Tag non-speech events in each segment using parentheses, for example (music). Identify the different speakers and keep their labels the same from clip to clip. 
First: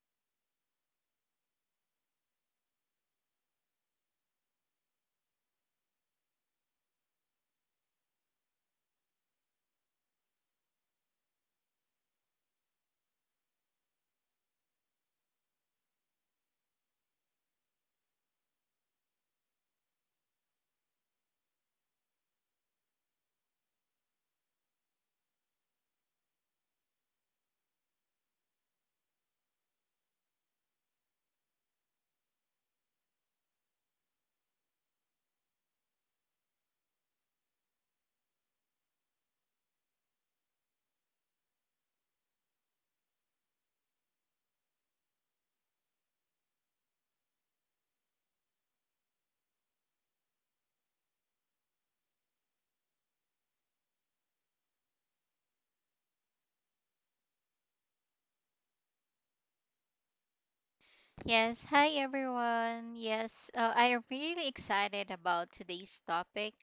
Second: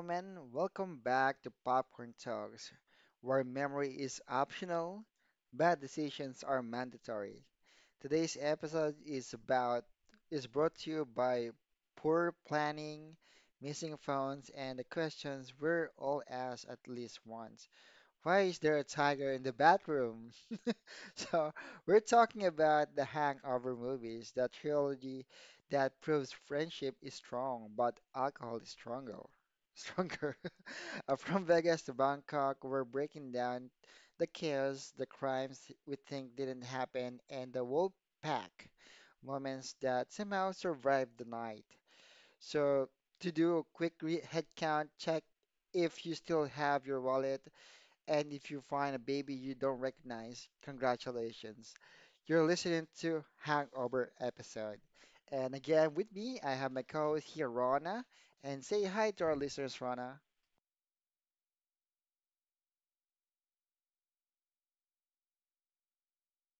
Speaker 1: gentlemen, welcome back to Popcorn Talks, where memory is optional, bad decisions are mandatory. Today's episode is about is brought to you by poor planning, missing phones, and the questions we're all asked at least once. Why is there a tiger in the bathroom? (laughs) So, we're talking about the Hangover movies, the trilogy that proves friendship is strong, but alcohol is stronger. Stronger. (laughs) From Vegas to Bangkok, we're breaking down the chaos, the crimes we think didn't happen, and the wolf pack moments that somehow survived the night. So, to do a quick re head count check if you still have your wallet, and if you find a baby you don't recognize, congratulations. You're listening to Hangover episode. And again, with me, I have my co-host here, Rana. And say hi to our listeners, Rana.
Speaker 2: Yes, hi everyone. Yes, I am really excited about today's topic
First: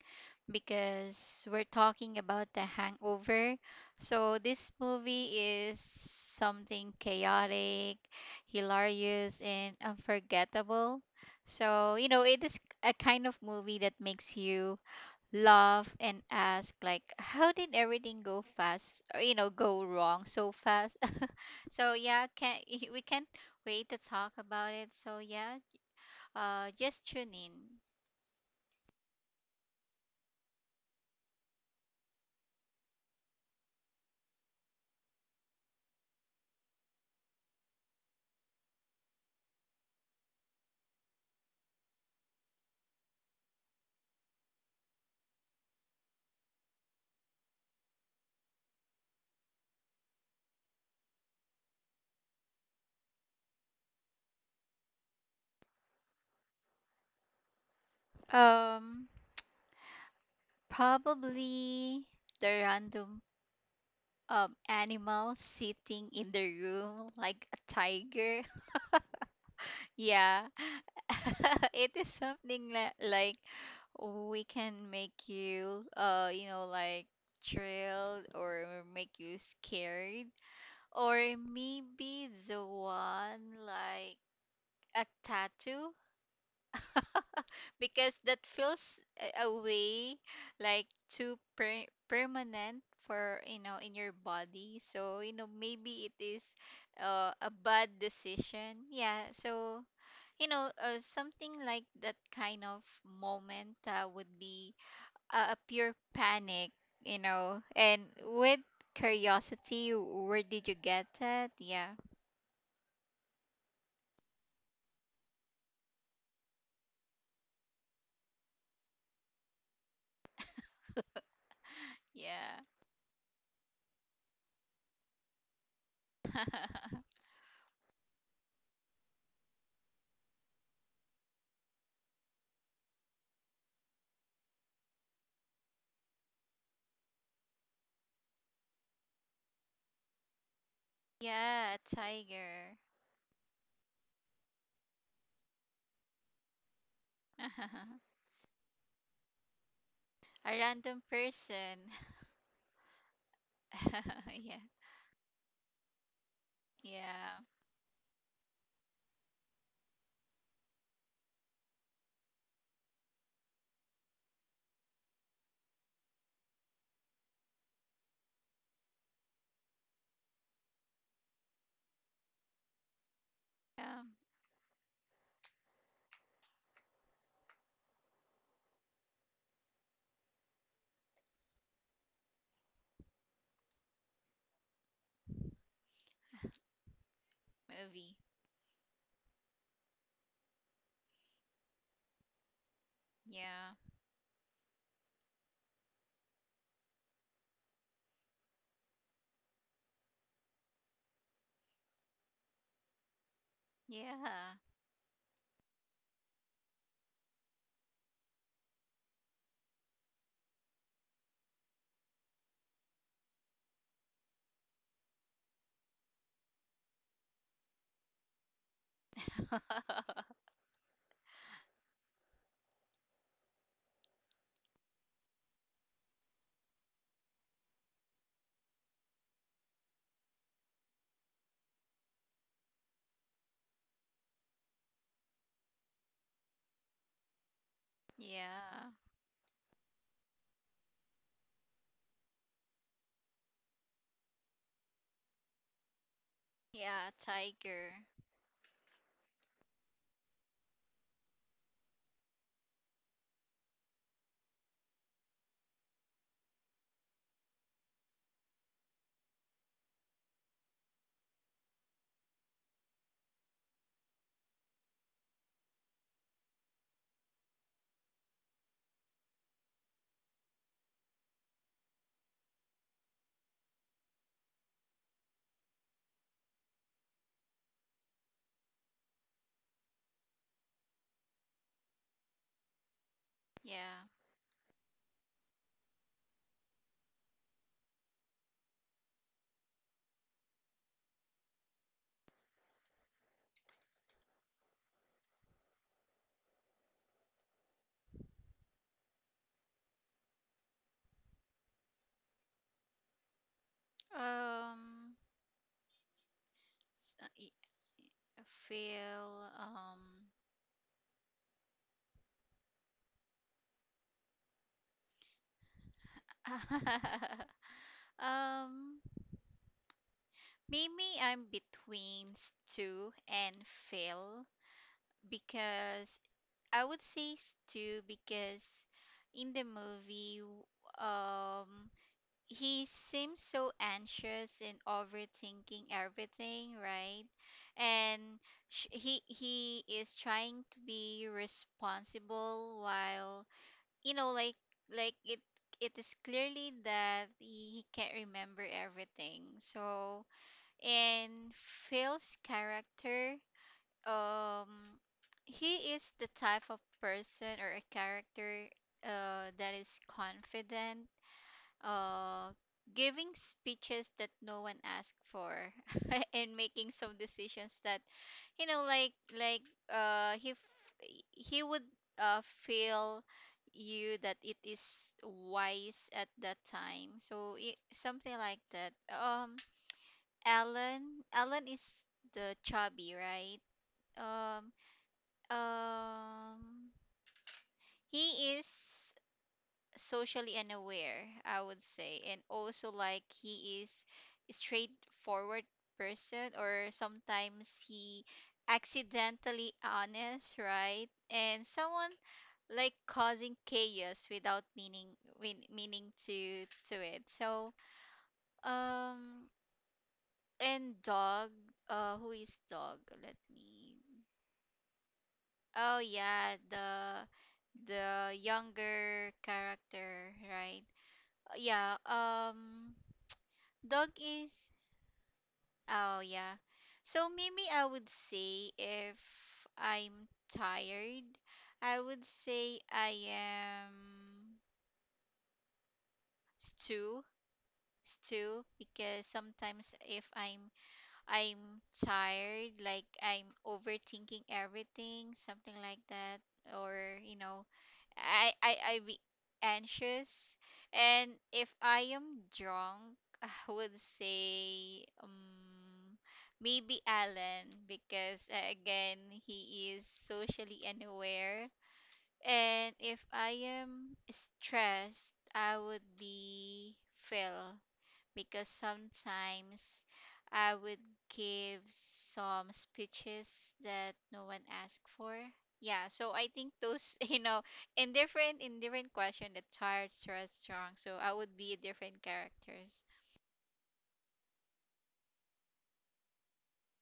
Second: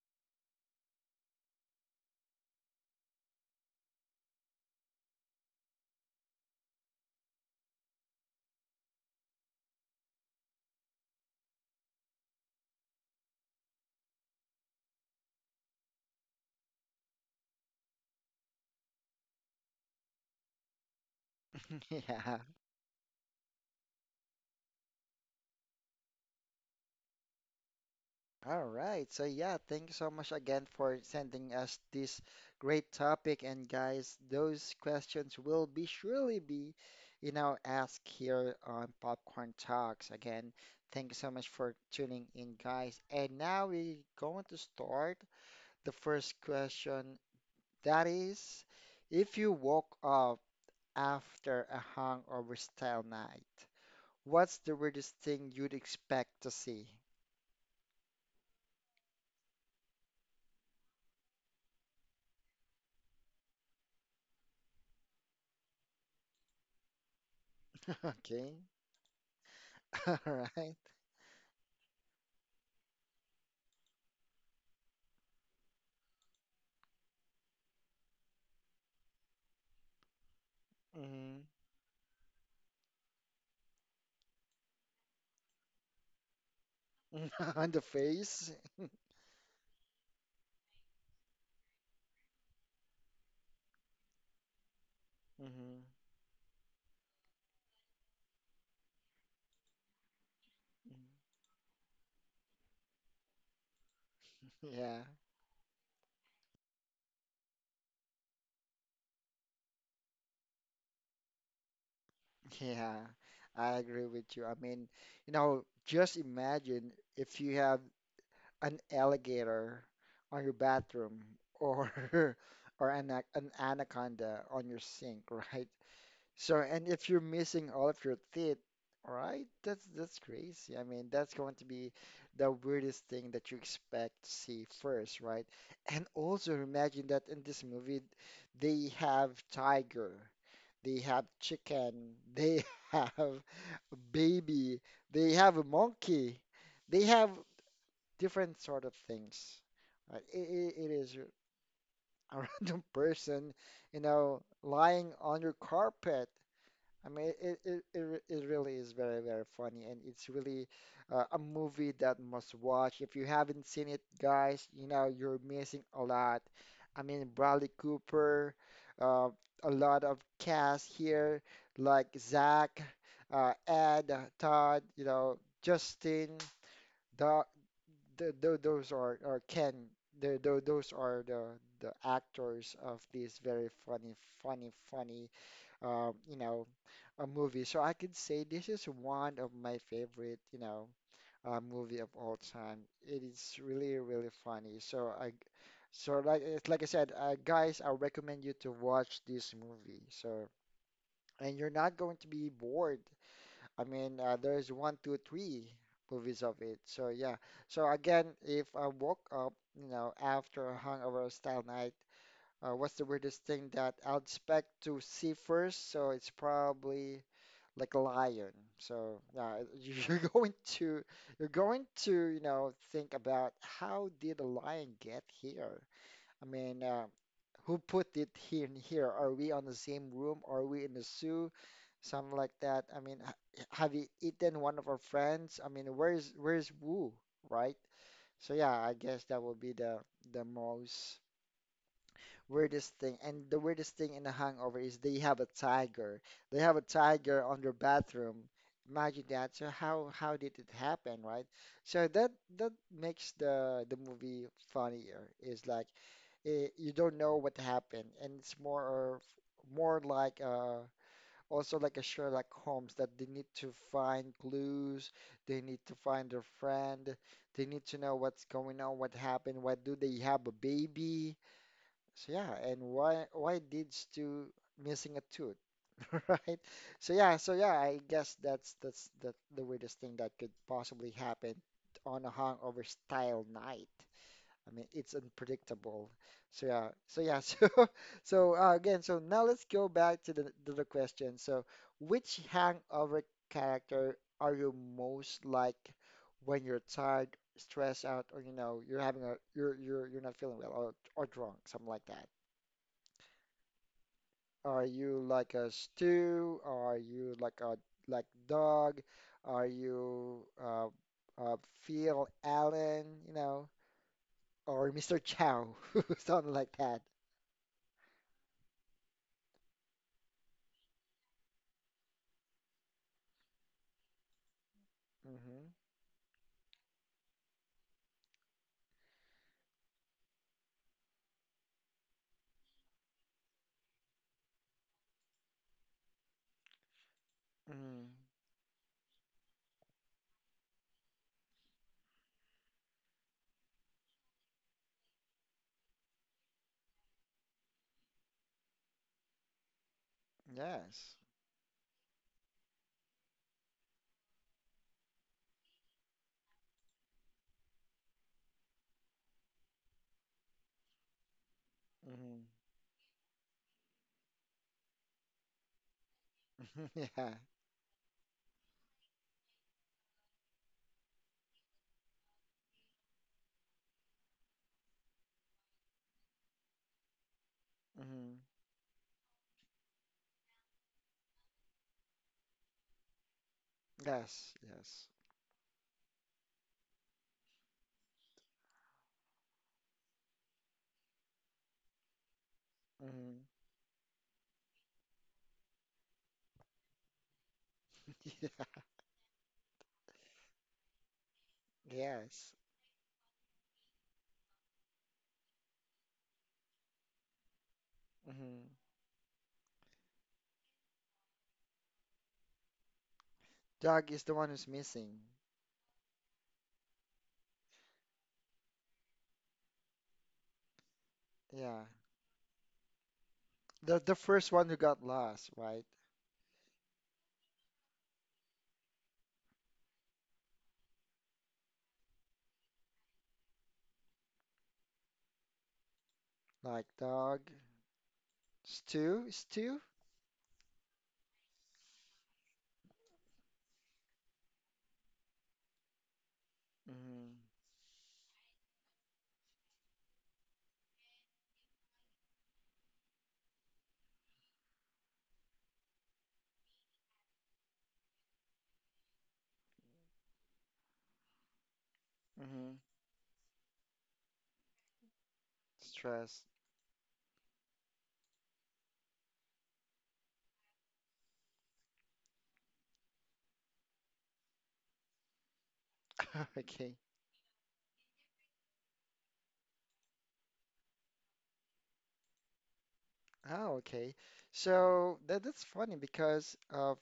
Speaker 2: because we're talking about The Hangover. So, this movie is something chaotic, hilarious, and unforgettable. So, it is a kind of movie that makes you laugh and ask like how did everything go fast, or go wrong so fast. (laughs)
Speaker 1: (laughs)
Speaker 2: So yeah,
Speaker 1: Yeah.
Speaker 2: can (laughs) we can't wait to talk about it, so yeah, just tune in.
Speaker 1: All right. So yeah, thank you so much again for sending us this great topic. And guys, those questions will be surely be, asked here on Popcorn Talks. Again, thank you so much for tuning in, guys. And now we're going to start the first question. That is, if you woke up after a hangover style night, what's the weirdest thing you'd expect to see?
Speaker 2: Um, probably the random animal sitting in the room, like a
Speaker 1: (laughs)
Speaker 2: tiger.
Speaker 1: Okay. (laughs) All
Speaker 2: Yeah.
Speaker 1: right.
Speaker 2: (laughs) It is something like we can make you you know like thrilled, or make you scared, or
Speaker 1: hmm
Speaker 2: maybe the one like a tattoo,
Speaker 1: (laughs) On the
Speaker 2: because that
Speaker 1: face.
Speaker 2: feels a way, like too permanent for in your body. So
Speaker 1: hmm
Speaker 2: maybe it is a bad decision, yeah. So something like that kind of moment would
Speaker 1: (laughs)
Speaker 2: be
Speaker 1: Yeah.
Speaker 2: a pure panic, and with curiosity, where did you get that? Yeah.
Speaker 1: Yeah. I agree with you. I mean, you know, just imagine if you have an alligator on your bathroom or
Speaker 2: Yeah.
Speaker 1: (laughs) or an anaconda on your sink, (laughs) right? So, and if
Speaker 2: (laughs)
Speaker 1: you're missing all of your teeth, right? That's crazy. I mean, that's going to be the weirdest thing that you expect to see first, right? And also imagine that in this movie, they have tiger, they have
Speaker 2: Yeah, a
Speaker 1: chicken, they
Speaker 2: tiger.
Speaker 1: (laughs) have a baby, they have a monkey, they have
Speaker 2: (laughs)
Speaker 1: different sort of things. Right? It,
Speaker 2: A
Speaker 1: it, it
Speaker 2: random
Speaker 1: is a
Speaker 2: person.
Speaker 1: (laughs) random person, you
Speaker 2: (laughs)
Speaker 1: know,
Speaker 2: Yeah.
Speaker 1: lying on your carpet. I mean,
Speaker 2: Yeah.
Speaker 1: it it really is very, very funny, and it's really a movie that must watch. If you haven't seen it, guys, you know, you're missing a lot. I mean, Bradley Cooper, uh, a lot of cast here, like Zach,
Speaker 2: Yeah,
Speaker 1: Ed, Todd, you know, Justin, the, the, tho- those are, or Ken, those are the actors of this very funny, funny you know, a movie. So I could
Speaker 2: movie.
Speaker 1: say this is one of my favorite, movie of all time. It is
Speaker 2: Yeah.
Speaker 1: really, really funny. So I, so like it's like I said, Guys, I recommend you to watch this movie. So and you're not going to be bored. I mean,
Speaker 2: Yeah.
Speaker 1: there's one, two, three movies of it. So yeah. So again, if I woke up, you know, after a hungover style night, what's the weirdest thing that I'd expect to see first? So it's probably like a lion. So yeah, (laughs) you're
Speaker 2: (laughs)
Speaker 1: going to you're going to you know think about how did a lion get here? I mean, who put it here and here? Are we on the same room? Are we in the zoo? Something like that. I mean, have you eaten one of our friends? I mean, where's Wu, right? So yeah, I
Speaker 2: Yeah.
Speaker 1: guess that will be the most weirdest thing. And the weirdest thing in the hangover is they have a tiger. They have a
Speaker 2: Yeah,
Speaker 1: tiger on their
Speaker 2: tiger.
Speaker 1: bathroom. Imagine that. So how did it happen, right? So that makes the movie funnier. Is like you don't know what happened, and it's more or more like also like a Sherlock Holmes that they need to find clues, they need to find their friend, they need to know what's going on, what happened, why do they have a baby? So yeah, and why did Stu missing a tooth, (laughs) right? I guess that's the weirdest thing that could possibly happen on a hangover style night.
Speaker 2: Yeah.
Speaker 1: I mean, it's unpredictable. (laughs) So so again, so Now let's go back to the question. So which hangover character are you most like when you're tired, stressed out, or you know, you're having a you're not feeling well or drunk, something like that. Are you
Speaker 2: um
Speaker 1: like a stew? Are
Speaker 2: S-
Speaker 1: you
Speaker 2: uh,
Speaker 1: like
Speaker 2: y-
Speaker 1: a like
Speaker 2: I
Speaker 1: dog?
Speaker 2: feel.
Speaker 1: Are
Speaker 2: um
Speaker 1: you uh, Phil Allen? You know, or Mr. Chow, (laughs) something like that.
Speaker 2: (laughs) um maybe I'm between Stew and Phil,
Speaker 1: Mm-hmm.
Speaker 2: because I would say Stew because in the movie um he seems so anxious and overthinking everything, right?
Speaker 1: hmm
Speaker 2: And he is trying to be responsible, while you know like like it it is clearly that he can't remember everything. So
Speaker 1: Yes.
Speaker 2: in Phil's character, um he is the type of person or a character that is confident,
Speaker 1: hmm
Speaker 2: uh giving speeches that no one asked for, (laughs) and
Speaker 1: (laughs)
Speaker 2: making some
Speaker 1: Yeah.
Speaker 2: decisions that you know like like he he would feel you that it is wise at that time. So, something
Speaker 1: hmm
Speaker 2: like that. Um, Alan, Alan is the chubby, right?
Speaker 1: Yes.
Speaker 2: um
Speaker 1: Yes.
Speaker 2: um he is socially unaware, I would say, and also like
Speaker 1: hmm
Speaker 2: he is a straightforward person, or sometimes he
Speaker 1: (laughs) Yeah.
Speaker 2: accidentally honest, right? And someone
Speaker 1: Yes.
Speaker 2: like causing chaos without meaning, meaning to it. So,
Speaker 1: hmm
Speaker 2: um and Dog, who is Dog? Let me.
Speaker 1: Doug is the one who's missing.
Speaker 2: Oh yeah, the younger character, right?
Speaker 1: Yeah.
Speaker 2: Yeah.
Speaker 1: The
Speaker 2: Dog
Speaker 1: first one
Speaker 2: is.
Speaker 1: who got lost, right?
Speaker 2: Oh yeah. So maybe I would say, if I'm tired, I would say I am
Speaker 1: Like
Speaker 2: Stew.
Speaker 1: Doug,
Speaker 2: Stew, because
Speaker 1: stew, Stu.
Speaker 2: sometimes if I'm tired, like I'm overthinking everything, something like that, or
Speaker 1: hmm
Speaker 2: you know, I be anxious. And if I am drunk, (laughs) I would say maybe Alan, because again he is socially unaware.
Speaker 1: Mm-hmm.
Speaker 2: And if I am stressed, I would
Speaker 1: Stress.
Speaker 2: be Phil, because sometimes I would give some speeches that no one asked for. Yeah, so I
Speaker 1: (laughs)
Speaker 2: think
Speaker 1: Okay.
Speaker 2: those, (laughs) in different question, the tired, stressed, strong. So I would be different characters.
Speaker 1: Oh, okay. So that's funny because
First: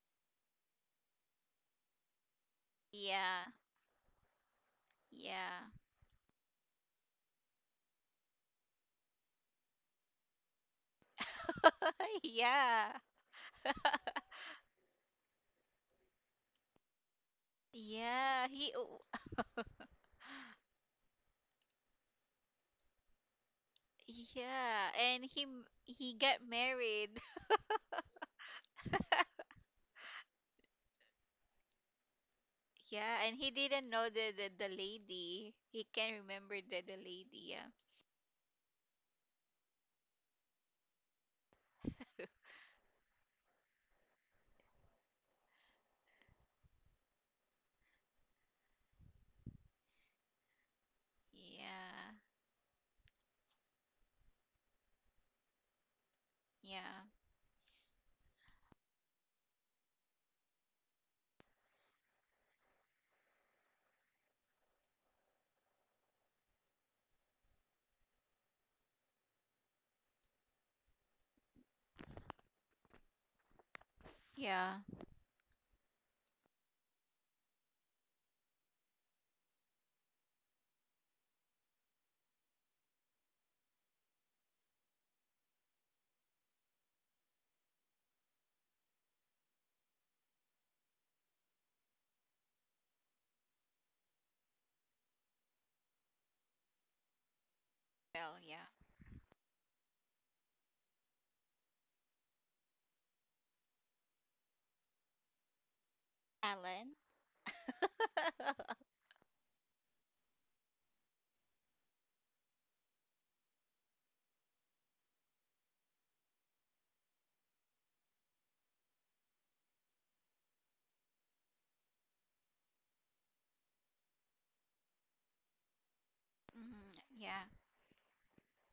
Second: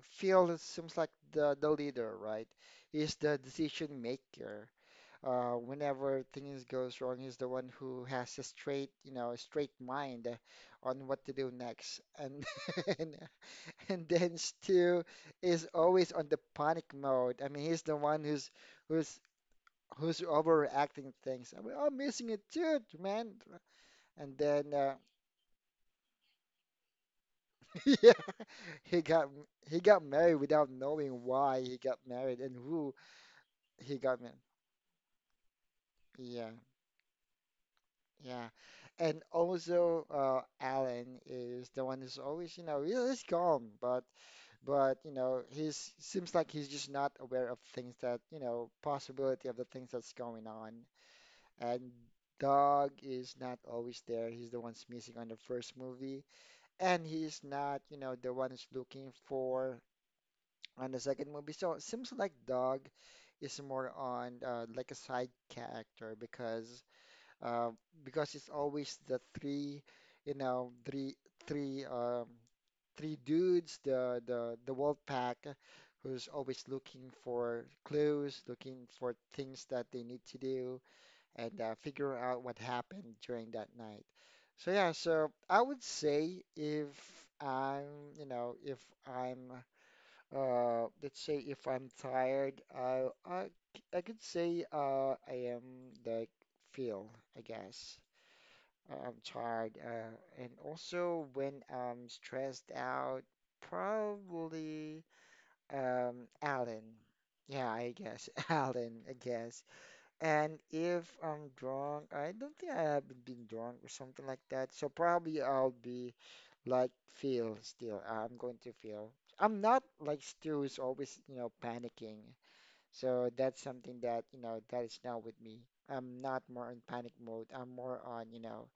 Speaker 1: Phil seems like the leader, right? He's the
Speaker 2: Yeah,
Speaker 1: decision maker.
Speaker 2: yeah,
Speaker 1: Whenever things goes wrong, he's the one who has a straight, you know, a straight mind on what to do next.
Speaker 2: (laughs)
Speaker 1: And (laughs)
Speaker 2: yeah,
Speaker 1: and, and then Stu is always on the panic mode. I mean, he's the one
Speaker 2: yeah. He, oh,
Speaker 1: who's who's overreacting things. I mean, I'm missing it too, man. And then,
Speaker 2: yeah, and he got married. (laughs)
Speaker 1: (laughs) yeah, he got he got married without knowing why he got married and who
Speaker 2: Yeah, and he didn't
Speaker 1: he
Speaker 2: know
Speaker 1: got
Speaker 2: the
Speaker 1: married.
Speaker 2: the lady. He can not
Speaker 1: Yeah,
Speaker 2: remember the lady. Yeah,
Speaker 1: yeah. And also, Alan is the one who's always, you know, he's calm, but you know, he's seems like he's just not aware of things that, you know, possibility of the things that's going on. And
Speaker 2: yeah.
Speaker 1: Doug is not always there. He's the one's missing on the first movie, and
Speaker 2: Yeah.
Speaker 1: he's not, you know, the one who's looking for on the second movie. So it seems like Dog is more on like a side character uh, because it's always the three, you know, three um, three dudes, the
Speaker 2: Yeah.
Speaker 1: wolf pack, who's always looking for clues, looking for things that they need to do, and figure out what happened during that night. So yeah, so I would say if I'm, you know, if I'm let's say if I'm tired, I could say I am like feel, I guess.
Speaker 2: Well, yeah.
Speaker 1: I'm tired, and also when I'm stressed out, probably Alan.
Speaker 2: Alan?
Speaker 1: Yeah, I guess (laughs)
Speaker 2: (laughs)
Speaker 1: Alan, I guess. And if I'm drunk, I don't think I haven't been drunk or something like that. So probably I'll be like feel still. I'm going to feel. I'm not like Stu is always, you know, panicking. So that's something that, you know, that is not with me. I'm not more in
Speaker 2: Hmm.
Speaker 1: panic
Speaker 2: Yeah,
Speaker 1: mode. I'm more on, you know,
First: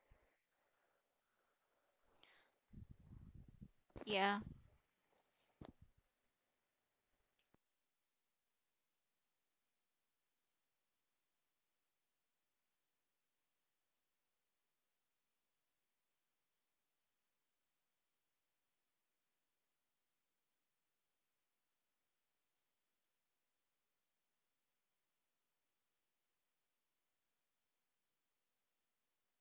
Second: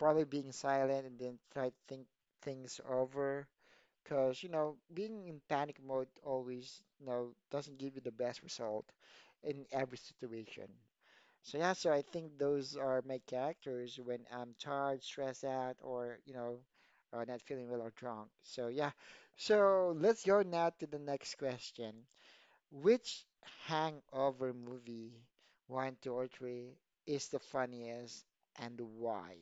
Speaker 1: probably being silent and then try to think things over.
Speaker 2: yeah.
Speaker 1: Because, you know, being in panic mode always, you know, doesn't give you the best result in every situation. So yeah, so I think those are my characters when I'm tired, stressed out, or you know, not feeling well or drunk. So yeah, so let's go now to the next question. Which hangover movie, one, two, or three, is the funniest and why?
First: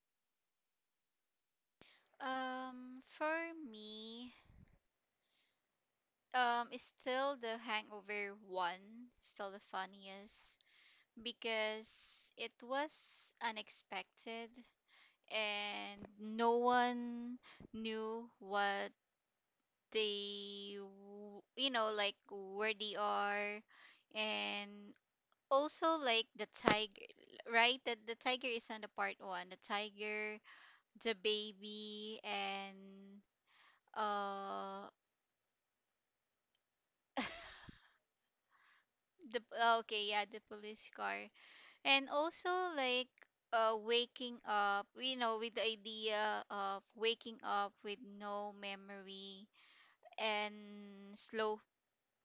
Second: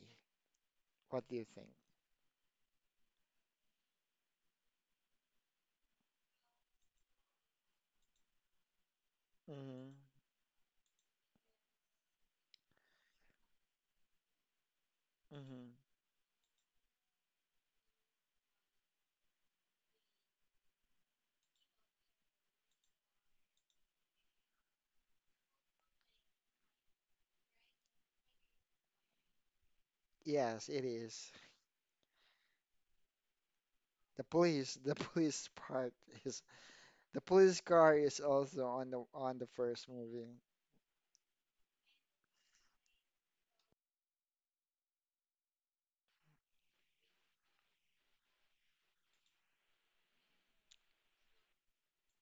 Speaker 1: What do you think?
Speaker 2: For me, it's still the Hangover one, still the
Speaker 1: hmm
Speaker 2: funniest, because it was unexpected
Speaker 1: hmm
Speaker 2: and no one knew what they, like where they are. And also like the tiger, right? That the tiger is on the part one, the tiger,
Speaker 1: Yes, it
Speaker 2: the
Speaker 1: is.
Speaker 2: baby, and
Speaker 1: The police,
Speaker 2: uh
Speaker 1: the (laughs) police part is the police car is also on the
Speaker 2: the,
Speaker 1: on the
Speaker 2: oh,
Speaker 1: first
Speaker 2: okay, yeah,
Speaker 1: movie.
Speaker 2: the police car. And also like waking up, with the idea of waking up with no memory, and slow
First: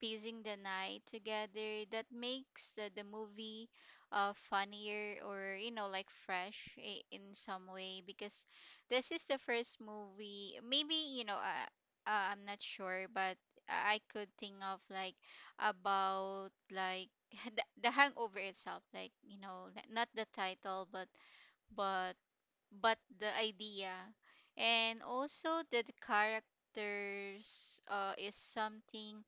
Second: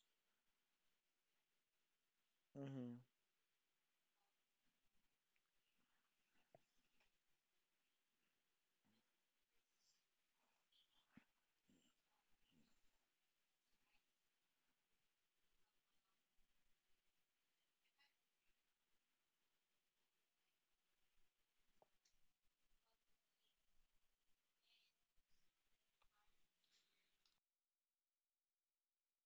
Speaker 2: piecing the night together, that makes
Speaker 1: hmm
Speaker 2: the movie funnier, or like fresh in some way, because this is the first movie. Maybe I'm not sure, but I could think of like about like (laughs) the hangover itself, like not the title, but but but the idea. And also that the characters is something,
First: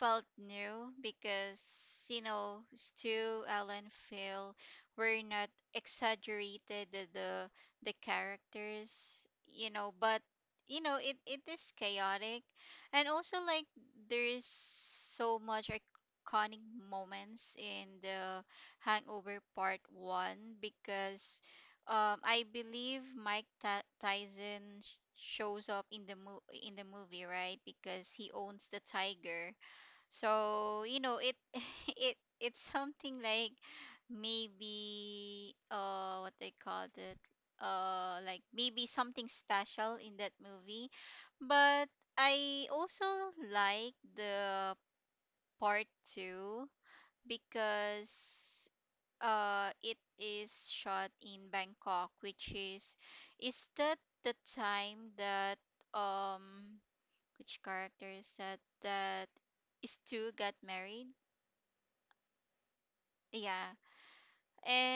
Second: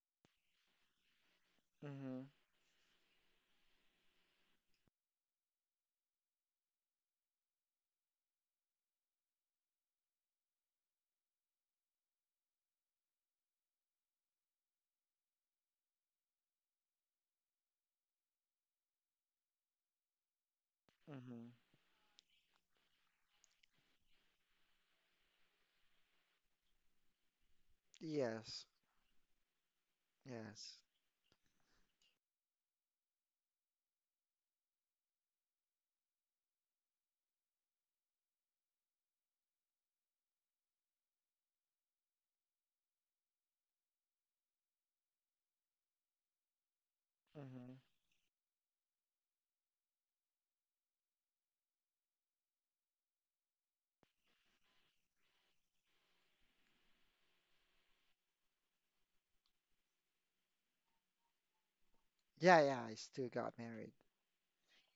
Speaker 2: felt new, because you
Speaker 1: hmm
Speaker 2: know Stu, Alan, Phil were not exaggerated the characters, you know, but you know it, it is chaotic. And also like there is so much iconic moments in the Hangover part one, because
Speaker 1: hmm
Speaker 2: I believe Mike Tyson shows up in in the movie, right? Because he
Speaker 1: Yes,
Speaker 2: owns the tiger.
Speaker 1: yes.
Speaker 2: So, you know, it (laughs) it it's something like, maybe what they called it, like maybe something special in that movie. But I also like the part 2,
Speaker 1: hmm
Speaker 2: because it is shot in Bangkok, which is that the time that um which character is that, that Stu got married?
Speaker 1: Yeah, yeah, I still got
Speaker 2: Yeah.
Speaker 1: married.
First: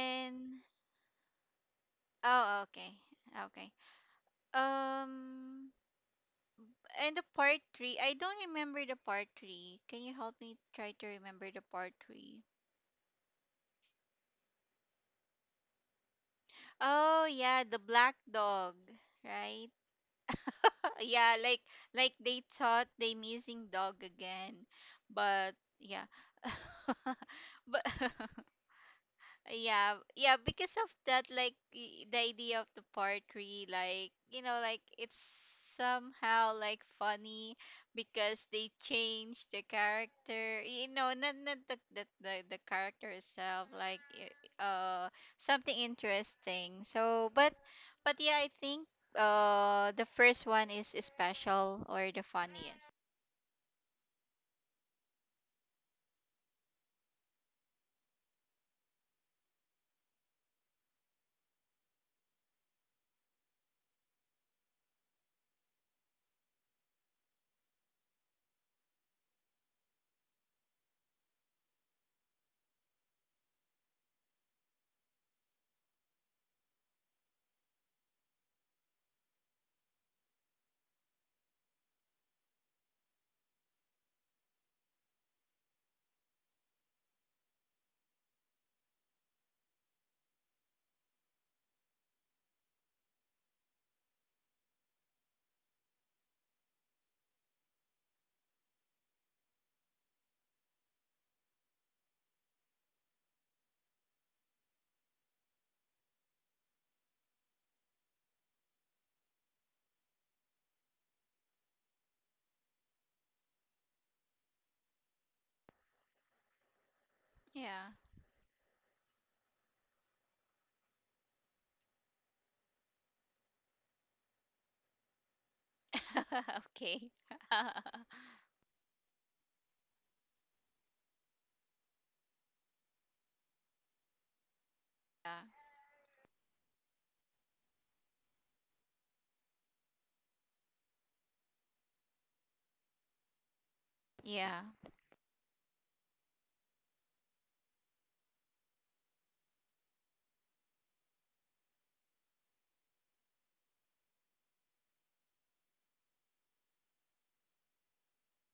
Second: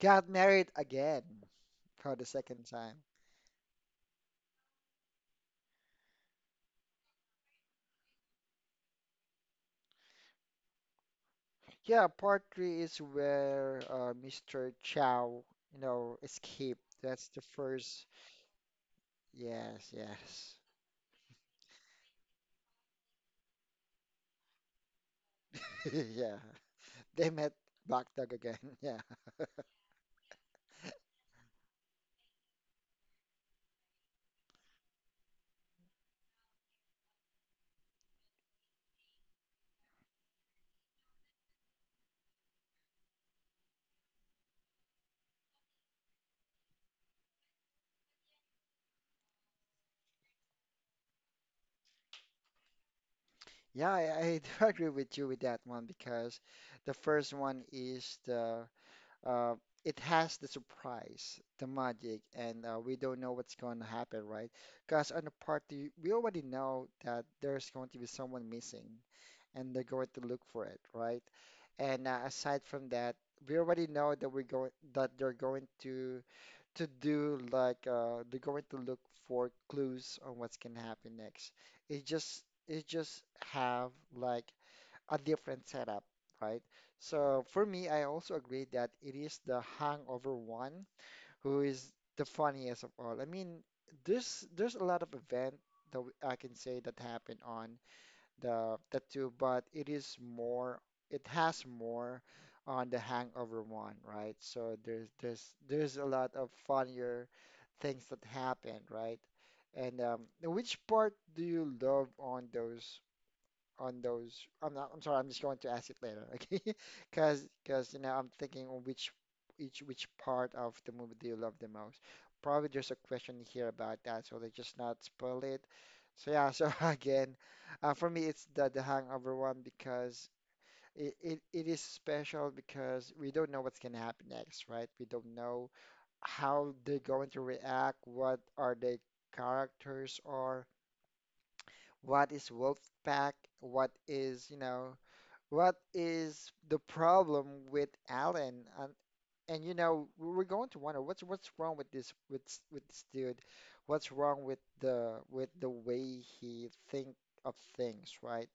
Speaker 1: Got married again for the second
Speaker 2: oh, okay.
Speaker 1: time.
Speaker 2: Okay. Um and the part 3, I don't remember the part 3. Can you help me try to remember the part
Speaker 1: Yeah,
Speaker 2: 3?
Speaker 1: part three is where Mr. Chow, you know, escaped.
Speaker 2: Oh
Speaker 1: That's the
Speaker 2: yeah, the
Speaker 1: first.
Speaker 2: black dog, right?
Speaker 1: Yes, yes.
Speaker 2: (laughs) Yeah, like they thought they missing dog again. But yeah.
Speaker 1: (laughs) Yeah, they met
Speaker 2: (laughs) But
Speaker 1: Black Dog
Speaker 2: (laughs)
Speaker 1: again. (laughs) Yeah,
Speaker 2: yeah, yeah, because of that, the idea of the part three, like you know, like it's somehow like funny, because they changed the character. You know, not the character itself, something interesting. So, but yeah, I think the first one is special, or the funniest.
Speaker 1: yeah, I do (laughs) agree with you with that one because the first one is the uh, it has the surprise, the magic, and we don't know what's going to happen, right? Because on the party, we already know that there's going to be someone missing, and they're going to look for it, right? And aside from that, we already know that we're going that they're going to do like they're going to look for clues on what's going to happen next. It just it just Have like a different setup, right? So for me, I also agree that it is the Hangover one who is the funniest of all. I mean, there's a lot of event that I can say that happened on the two, but it is more it has more on the Hangover one, right? So there's a lot of funnier things that happened, right? And which part do you love on those on those. I'm not, I'm sorry, I'm just going to ask it later, okay? (laughs) Because
Speaker 2: Yeah.
Speaker 1: you know, I'm thinking on which each which part of the movie do you love the most? Probably there's a question here about that, so let's just not spoil it. So yeah,
Speaker 2: (laughs)
Speaker 1: (laughs)
Speaker 2: Okay.
Speaker 1: again,
Speaker 2: (laughs) Yeah.
Speaker 1: for me it's the Hangover one because it is special because we don't know what's gonna happen next, right? We don't know how they're going to react, what are their characters are, what is Wolfpack, what is, you
Speaker 2: Yeah.
Speaker 1: know, what is the problem with Alan? And are going to wonder what's wrong with this dude? What's wrong with the way he think of things, right?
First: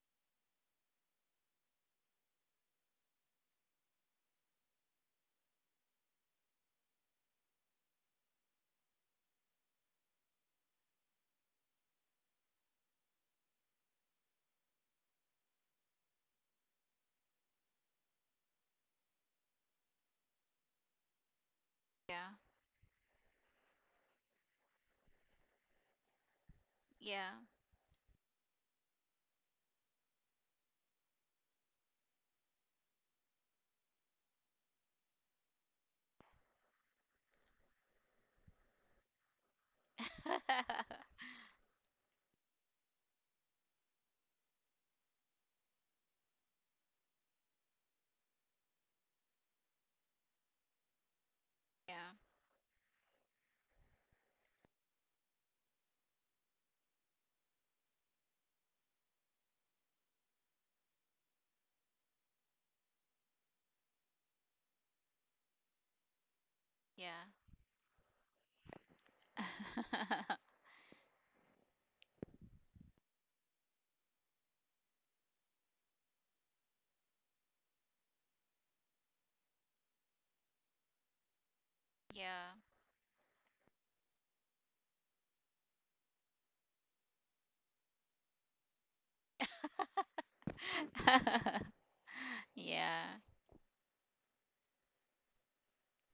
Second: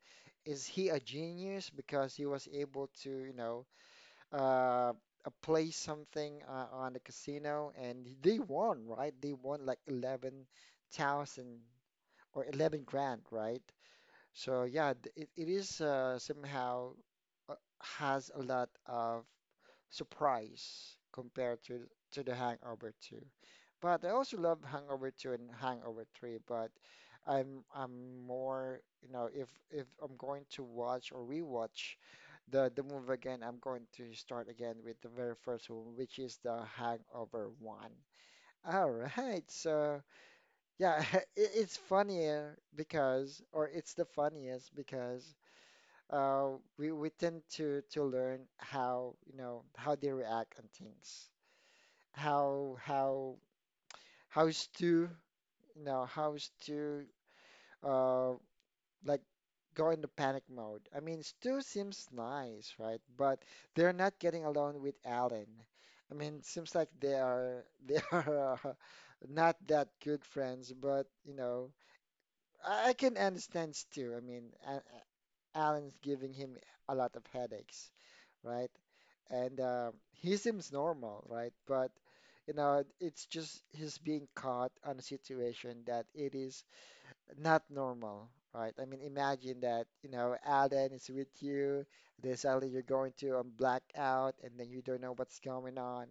Speaker 1: Is he a genius because he was able to, uh, play something on the casino and they won, right? They won like 11,000 or 11 grand, right? So yeah, it is somehow uh, has a lot of surprise compared to the
Speaker 2: Yeah.
Speaker 1: Hangover 2. But I also love Hangover 2 and Hangover 3, but
Speaker 2: Yeah.
Speaker 1: I'm more, if I'm going to watch or rewatch the movie again, I'm going to start again with the very first one, which is the Hangover 1. All right, so yeah, (laughs) it,
Speaker 2: (laughs)
Speaker 1: it's funnier because, or it's the funniest because uh, we tend to learn how how they react on things,
Speaker 2: Yeah,
Speaker 1: how how how's to you know how's to uh like go into panic mode. I mean, Stu seems nice, right? But they're not getting along with Alan. I mean, seems like they
Speaker 2: yeah.
Speaker 1: are they (laughs) are not that good
Speaker 2: (laughs)
Speaker 1: friends. But I can understand Stu. I mean, A- Alan's giving him a lot of headaches, right? And he seems normal, right? But you
Speaker 2: Yeah.
Speaker 1: know, it's just he's being caught on a situation that it is not normal, right? I mean, imagine that,
Speaker 2: (laughs)
Speaker 1: Alan is with you, then suddenly you're
Speaker 2: Yeah.
Speaker 1: going to a blackout, and then you don't know what's going on,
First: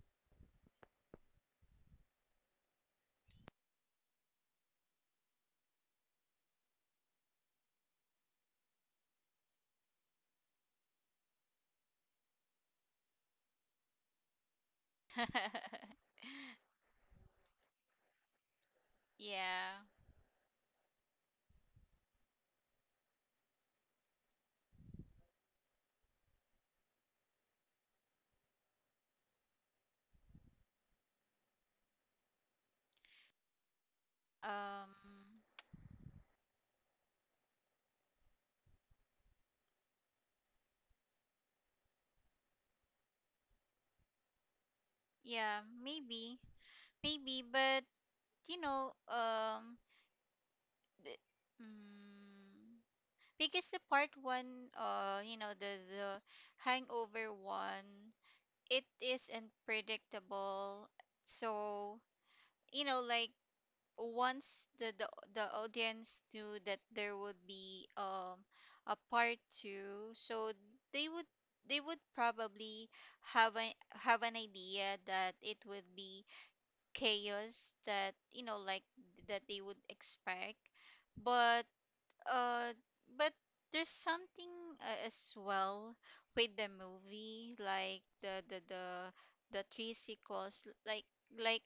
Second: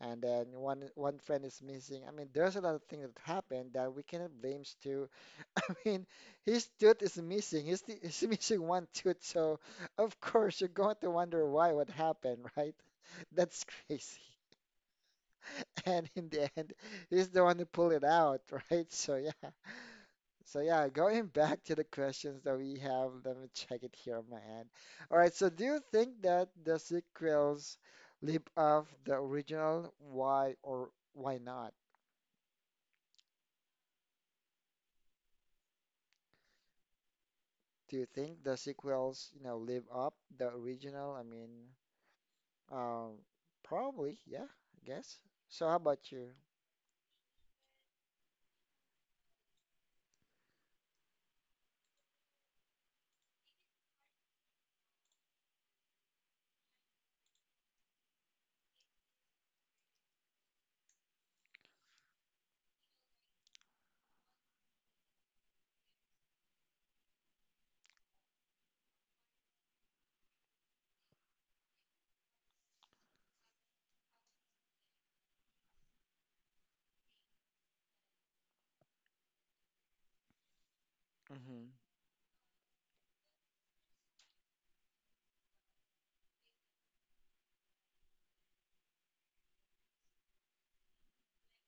Speaker 1: and then one friend is missing. I mean, there's a lot of things that happen that we cannot blame to (laughs) I mean, his tooth is missing. He's missing one tooth, so of course you're going to wonder why what happened, right? (laughs) That's crazy. And
Speaker 2: (laughs)
Speaker 1: in the end, he's the one who pulled it out, (laughs) right? So yeah.
Speaker 2: Yeah.
Speaker 1: So yeah, going back to the questions that we have, let me check it here on my end. All right, so do you think that the sequels live off the original? Why or why not?
Speaker 2: Um,
Speaker 1: Do you think the sequels, live up the original? I mean, Um, probably, yeah, I guess.
Speaker 2: yeah,
Speaker 1: So how about you?
Speaker 2: maybe. Maybe, but you know, um the, mm, because the part 1, you know, the Hangover 1, it is unpredictable. So, you know, like once the audience knew that there would be a part two, so they would they would probably have a have an idea that it would be chaos, that you know like that they would expect.
Speaker 1: Mm-hmm.
Speaker 2: But uh but there's something as well with the movie, like the three sequels, like like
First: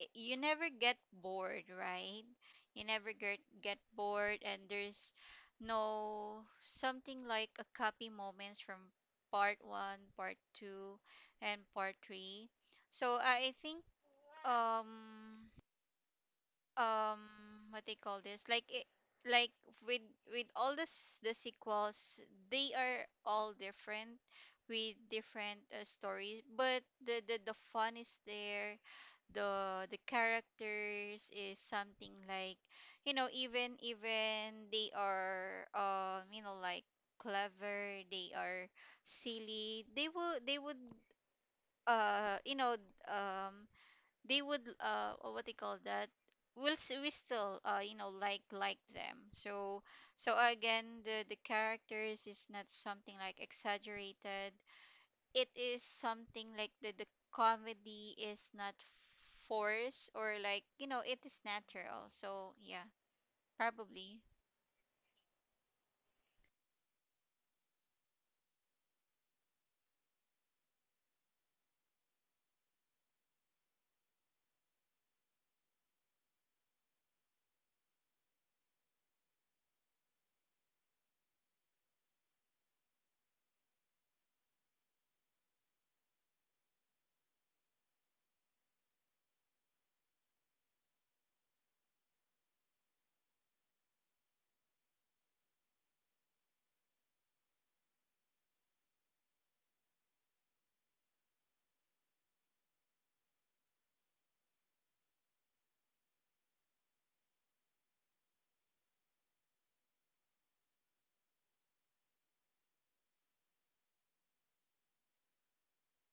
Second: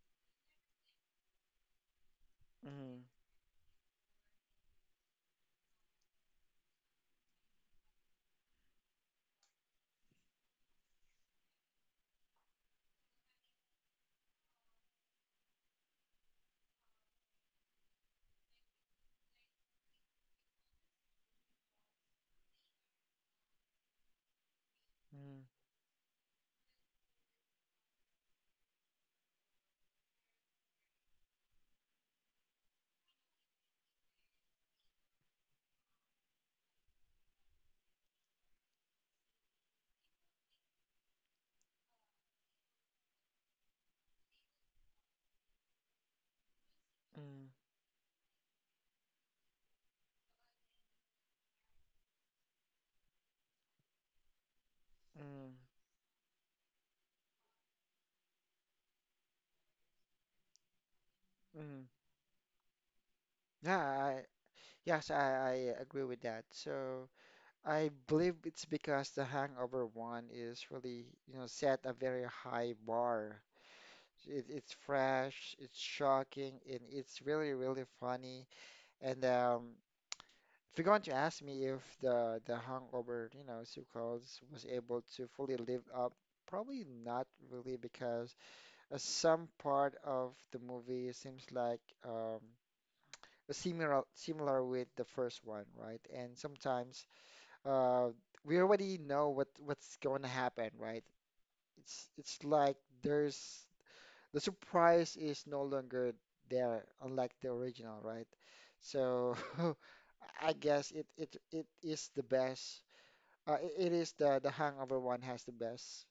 Speaker 2: you never get bored, right? You
Speaker 1: Mm-hmm.
Speaker 2: never get bored, and there's no something like a copy moments from part one, part two, and part three. So I think um um what they call this, like it, like with all this the sequels, they are all different, with different stories, but the fun is there, the characters is something like, you know, even they are clever, they are silly, they will they would uh you know um they would oh, what they call that? We'll we still
Speaker 1: Mm-hmm.
Speaker 2: like them. So, so again, the characters is not something like exaggerated, it
Speaker 1: Mm-hmm.
Speaker 2: is something like the comedy is not forced, or it is
Speaker 1: Mm-hmm.
Speaker 2: natural. So yeah,
Speaker 1: Yeah,
Speaker 2: probably.
Speaker 1: yes, I agree with that. So I believe it's because the Hangover one is really, set a very high bar. It's fresh, it's shocking, and it's really, really funny. And If you're going to ask me if the Hangover, sequel was able to fully live up. Probably not really because some part of the movie seems like um, similar with the first one, right? And sometimes uh, we already know what's going to happen, right? It's like there's the surprise is no longer there, unlike the original, right? So (laughs) I guess it is the best. It is the Hangover one has the best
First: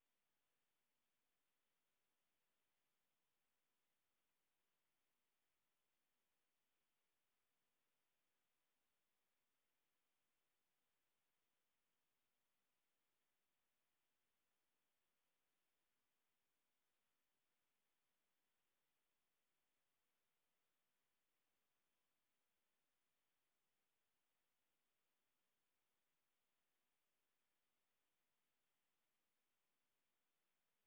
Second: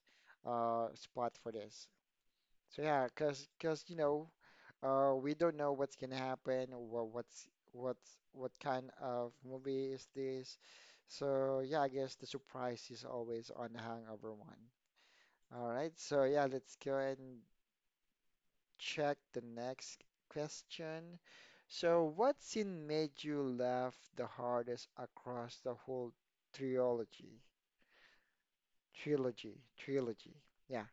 Speaker 1: spot for this. So yeah, cause we don't know what's gonna happen or what kind of movie is this. So yeah, I guess the surprise is always on the Hangover one. All right, so yeah, let's go ahead and check the next question. So, what scene made you laugh the hardest across the whole trilogy? Trilogy, trilogy. Yeah.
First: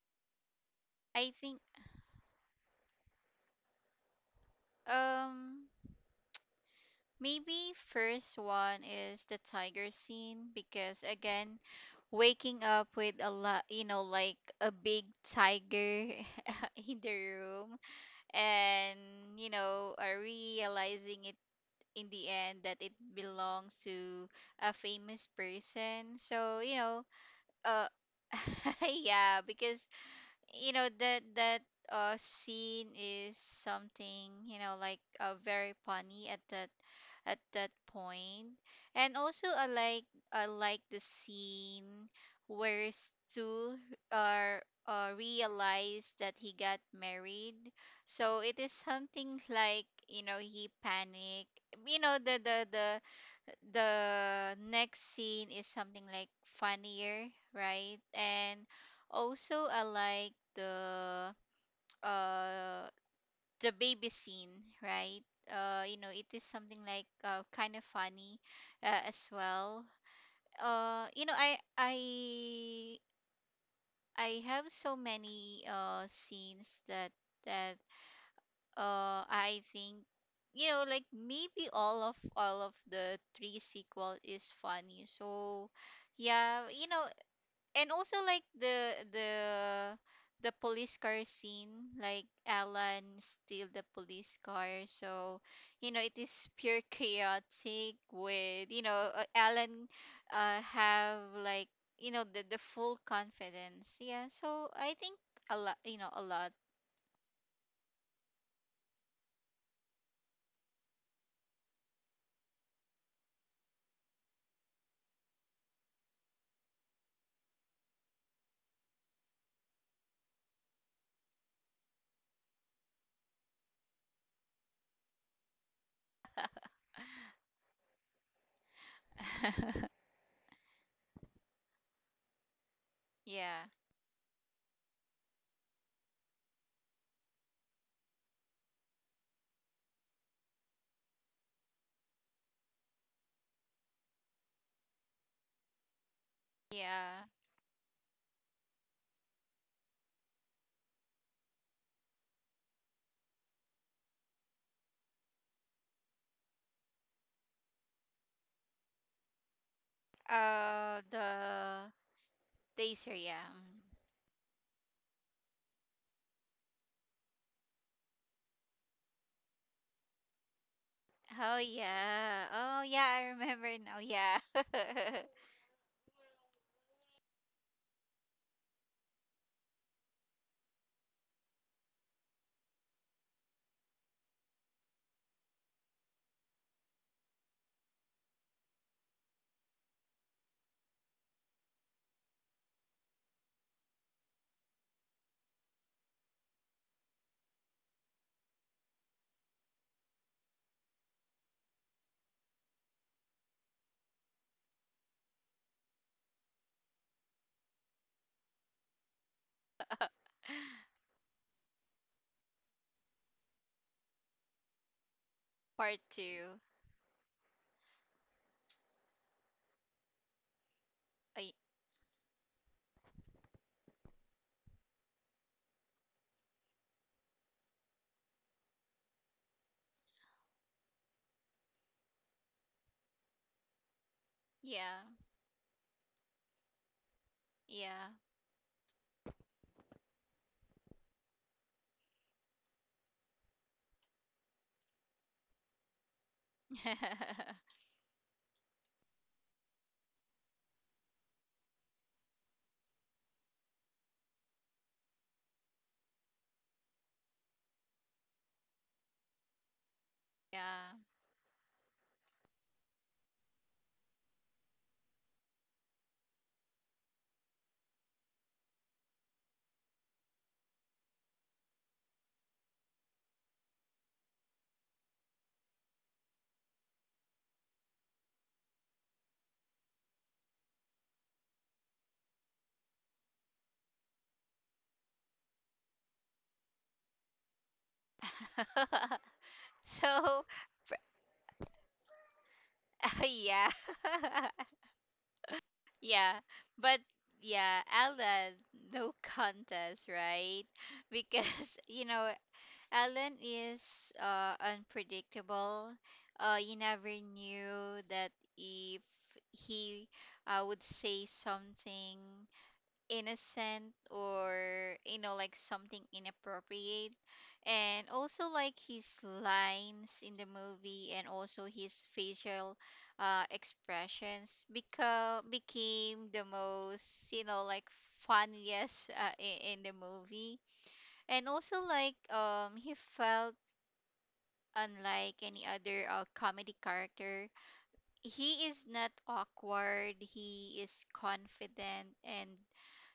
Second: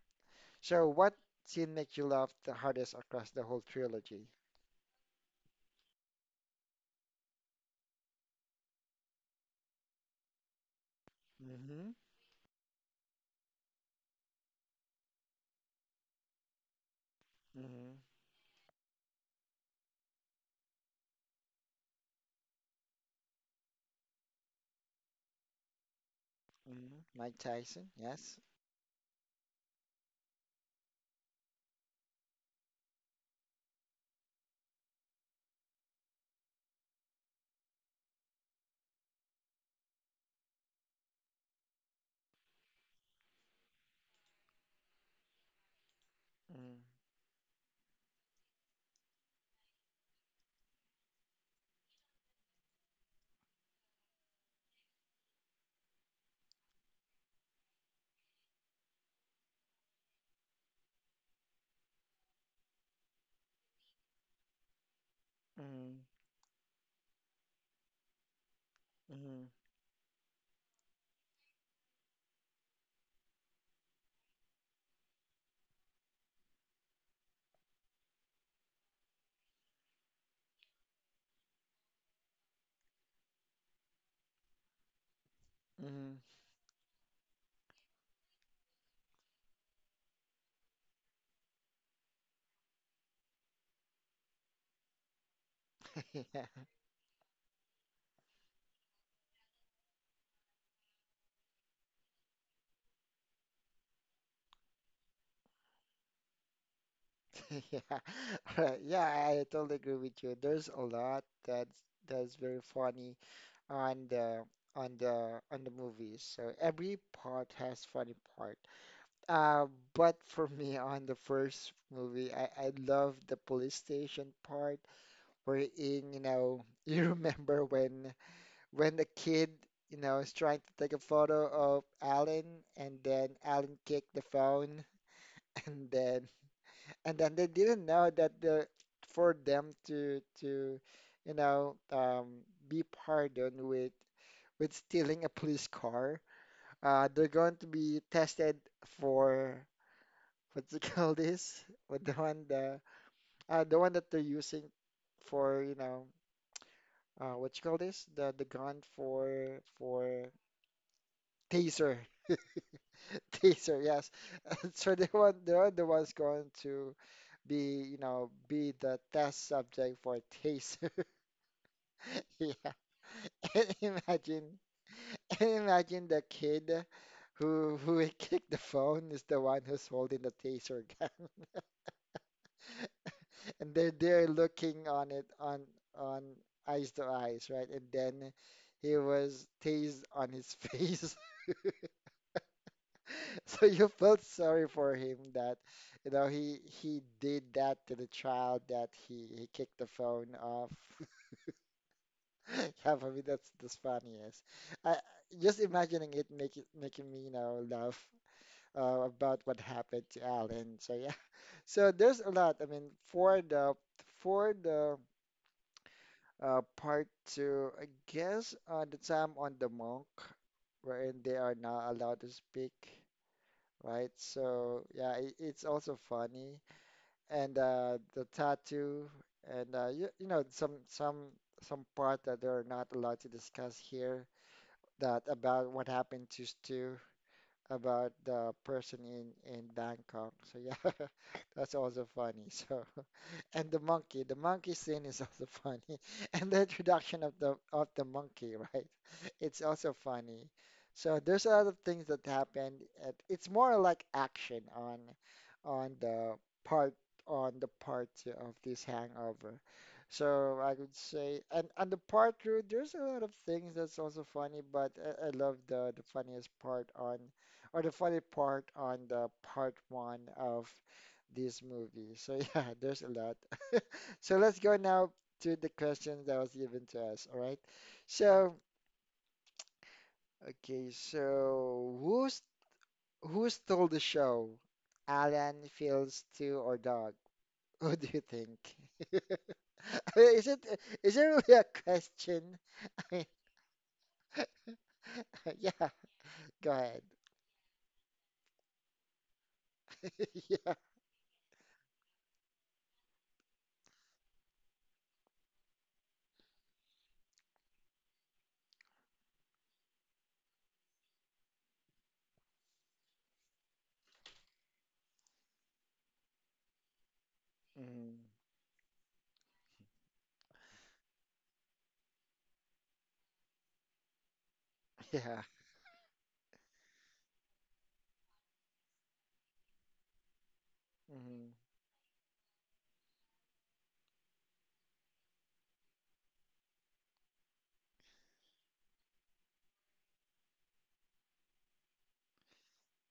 Speaker 1: So, what
Speaker 2: I think
Speaker 1: scene makes you laugh the hardest across the whole trilogy?
Speaker 2: um maybe first one is the tiger scene, because again,
Speaker 1: Mm-hmm.
Speaker 2: waking up with a lot, you know, like a big tiger (laughs) in the room,
Speaker 1: Mm-hmm.
Speaker 2: and you know realizing it in the end, that it belongs to a famous person. So you know
Speaker 1: Mm-hmm. Mike
Speaker 2: uh
Speaker 1: Tyson. Yes.
Speaker 2: (laughs) yeah, because you know that that scene is something, you know, like very funny at that, point. And also I like the scene where Stu are realized that he got
Speaker 1: Mm,
Speaker 2: married. So it is something like, you know, he panicked. You know, the next scene is something like funnier, right? And also I like uh the baby scene, right? You
Speaker 1: mm,
Speaker 2: know, it is something like kind of funny as
Speaker 1: mm,
Speaker 2: well. You know, I have so many scenes that that I think, you know, like maybe all of the three sequel is funny. So
Speaker 1: mm.
Speaker 2: yeah, you know. And also like the police car scene, like Alan steal the police car. So you know, it
Speaker 1: (laughs)
Speaker 2: is
Speaker 1: Yeah.
Speaker 2: pure
Speaker 1: (laughs)
Speaker 2: (laughs) chaotic, with you know Alan have like, you know, the full confidence. Yeah. So I think a lot, you know, a lot.
Speaker 1: Yeah. All right. Yeah, I totally agree with you. There's a lot that's very funny. on the on the movies. So every part has funny part. Uh, but for me, (laughs) on the first movie, I love the police station part wherein, (laughs) you remember when the kid,
Speaker 2: (laughs)
Speaker 1: is trying to take a photo of Alan and then
Speaker 2: Yeah.
Speaker 1: Alan kicked the phone (laughs) and then and then they didn't know that the for them to you know um, be pardoned with stealing a police car.
Speaker 2: Yeah.
Speaker 1: They're going to be tested for what you call (laughs) this? With the one the one that they're using for what you call this? The gun for
Speaker 2: The
Speaker 1: taser,
Speaker 2: taser,
Speaker 1: (laughs)
Speaker 2: yeah. Mm.
Speaker 1: taser, yes. (laughs) So they're the ones going to be you know be the test subject for taser. (laughs)
Speaker 2: Oh yeah.
Speaker 1: Yeah,
Speaker 2: Oh yeah, I remember
Speaker 1: (laughs)
Speaker 2: now. Yeah.
Speaker 1: imagine.
Speaker 2: (laughs)
Speaker 1: (laughs) Imagine the kid who kicked (laughs) the phone is the one who's holding the taser gun, (laughs) and they're looking on it on eyes to eyes, right? And then he was tased on his face, (laughs) so you felt sorry for him that he did that to the child that he kicked the phone off. (laughs) Yeah, for me that's the funniest. I just imagining it making me laugh. About what happened to Alan. So yeah, (laughs) there's a lot. I mean, for the
Speaker 2: Part two.
Speaker 1: part two, I guess the time on the monk, wherein they
Speaker 2: I,
Speaker 1: are not allowed to speak, right? So yeah, it's also funny, and the tattoo, and you know some part that they're not allowed to discuss here.
Speaker 2: yeah.
Speaker 1: That about what happened to Stu,
Speaker 2: Yeah.
Speaker 1: about the person in Bangkok. So yeah, (laughs) that's also funny. So (laughs) and the monkey scene is also funny, (laughs) and the introduction of the
Speaker 2: (laughs)
Speaker 1: of the monkey, right? (laughs) It's also funny. So there's a lot of things that happened. At, it's more like action on the part on the part two of this hangover. So I would
Speaker 2: Yeah.
Speaker 1: say, and the part two, there's a lot of things that's also funny, but I love the funniest part on or the funny part on the part one of this movie. So yeah, (laughs) there's a lot. (laughs) So let's go now to the question that was given to us. All right. So okay, so who stole the show? Alan, Fields, Stu, or Dog? Who (laughs) do you think? (laughs) I
Speaker 2: (laughs)
Speaker 1: mean,
Speaker 2: So.
Speaker 1: is it really a question? (laughs) I mean,
Speaker 2: (laughs) Yeah. (laughs)
Speaker 1: (laughs) yeah.
Speaker 2: Yeah.
Speaker 1: Go ahead.
Speaker 2: But yeah, Ella, no contest,
Speaker 1: (laughs)
Speaker 2: right?
Speaker 1: Yeah.
Speaker 2: (laughs) Because you know, Alan is unpredictable. You never knew that if he would say something innocent, or, you know, like something inappropriate. And
Speaker 1: Mhm.
Speaker 2: also, like his lines in the movie, and also his facial expressions
Speaker 1: Yeah.
Speaker 2: become became the most, you know, like funniest in the movie. And
Speaker 1: Mhm.
Speaker 2: also like he felt unlike any other comedy character. He is not awkward, he is confident, and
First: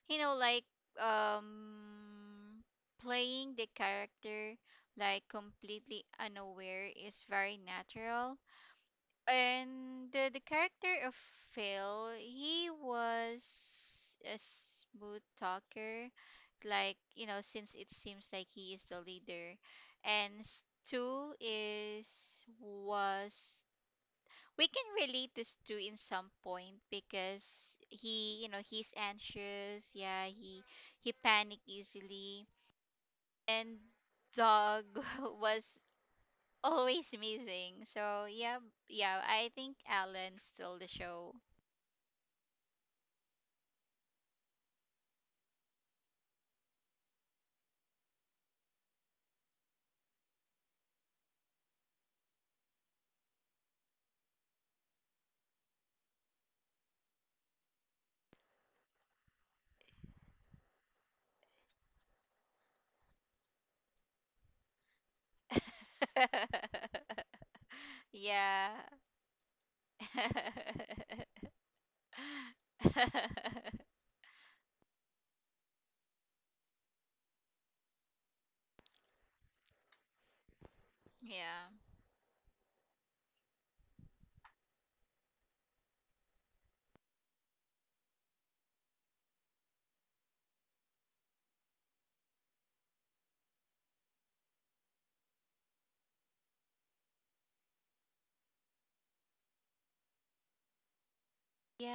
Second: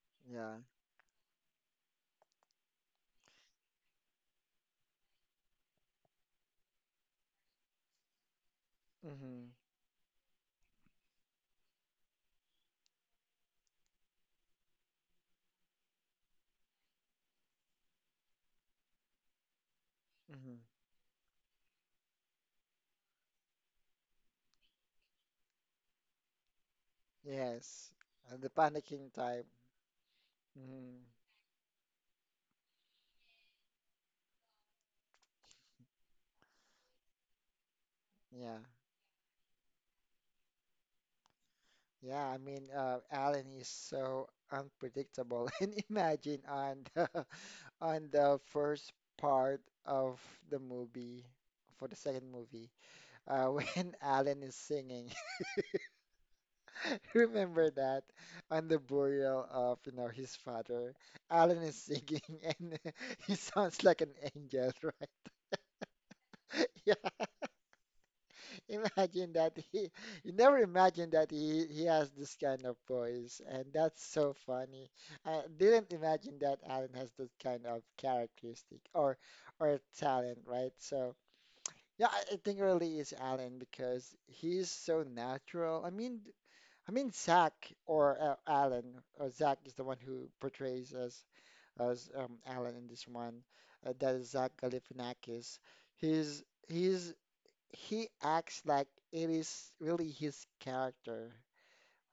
Speaker 2: you know
Speaker 1: Yeah.
Speaker 2: like um playing the character, like completely unaware, is very natural.
Speaker 1: Mhm.
Speaker 2: And the character of Phil, he was a smooth talker, like you know, since it seems like he is the leader. And
Speaker 1: Mhm.
Speaker 2: Stu is was, we can relate to Stu in some point, because
Speaker 1: Yes,
Speaker 2: he, you
Speaker 1: the
Speaker 2: know, he's
Speaker 1: panicking type.
Speaker 2: anxious. Yeah, he
Speaker 1: Mm,
Speaker 2: panicked easily. And Dog (laughs) was always missing. So yeah,
Speaker 1: yeah,
Speaker 2: yeah, I think Alan stole the show.
Speaker 1: yeah. I mean, Alan is so unpredictable. (laughs) And imagine on the (laughs) on the first part of the movie, for the second movie, (laughs) when Alan is singing. (laughs) Remember that on the burial of, his father. Alan is singing, (laughs) and (laughs) he sounds like an angel, right? (laughs) Yeah.
Speaker 2: (laughs)
Speaker 1: (laughs)
Speaker 2: yeah.
Speaker 1: Imagine that you never
Speaker 2: (laughs)
Speaker 1: imagine that he has this kind of voice, and that's so funny. I didn't imagine that Alan has this kind of characteristic or talent, right? So
Speaker 2: yeah.
Speaker 1: yeah, I think it really is Alan because he's so natural. I mean, Zach or Alan or Zach is the one who portrays as Alan in this one. That is Zach Galifianakis. He's he's he acts like it is really his character,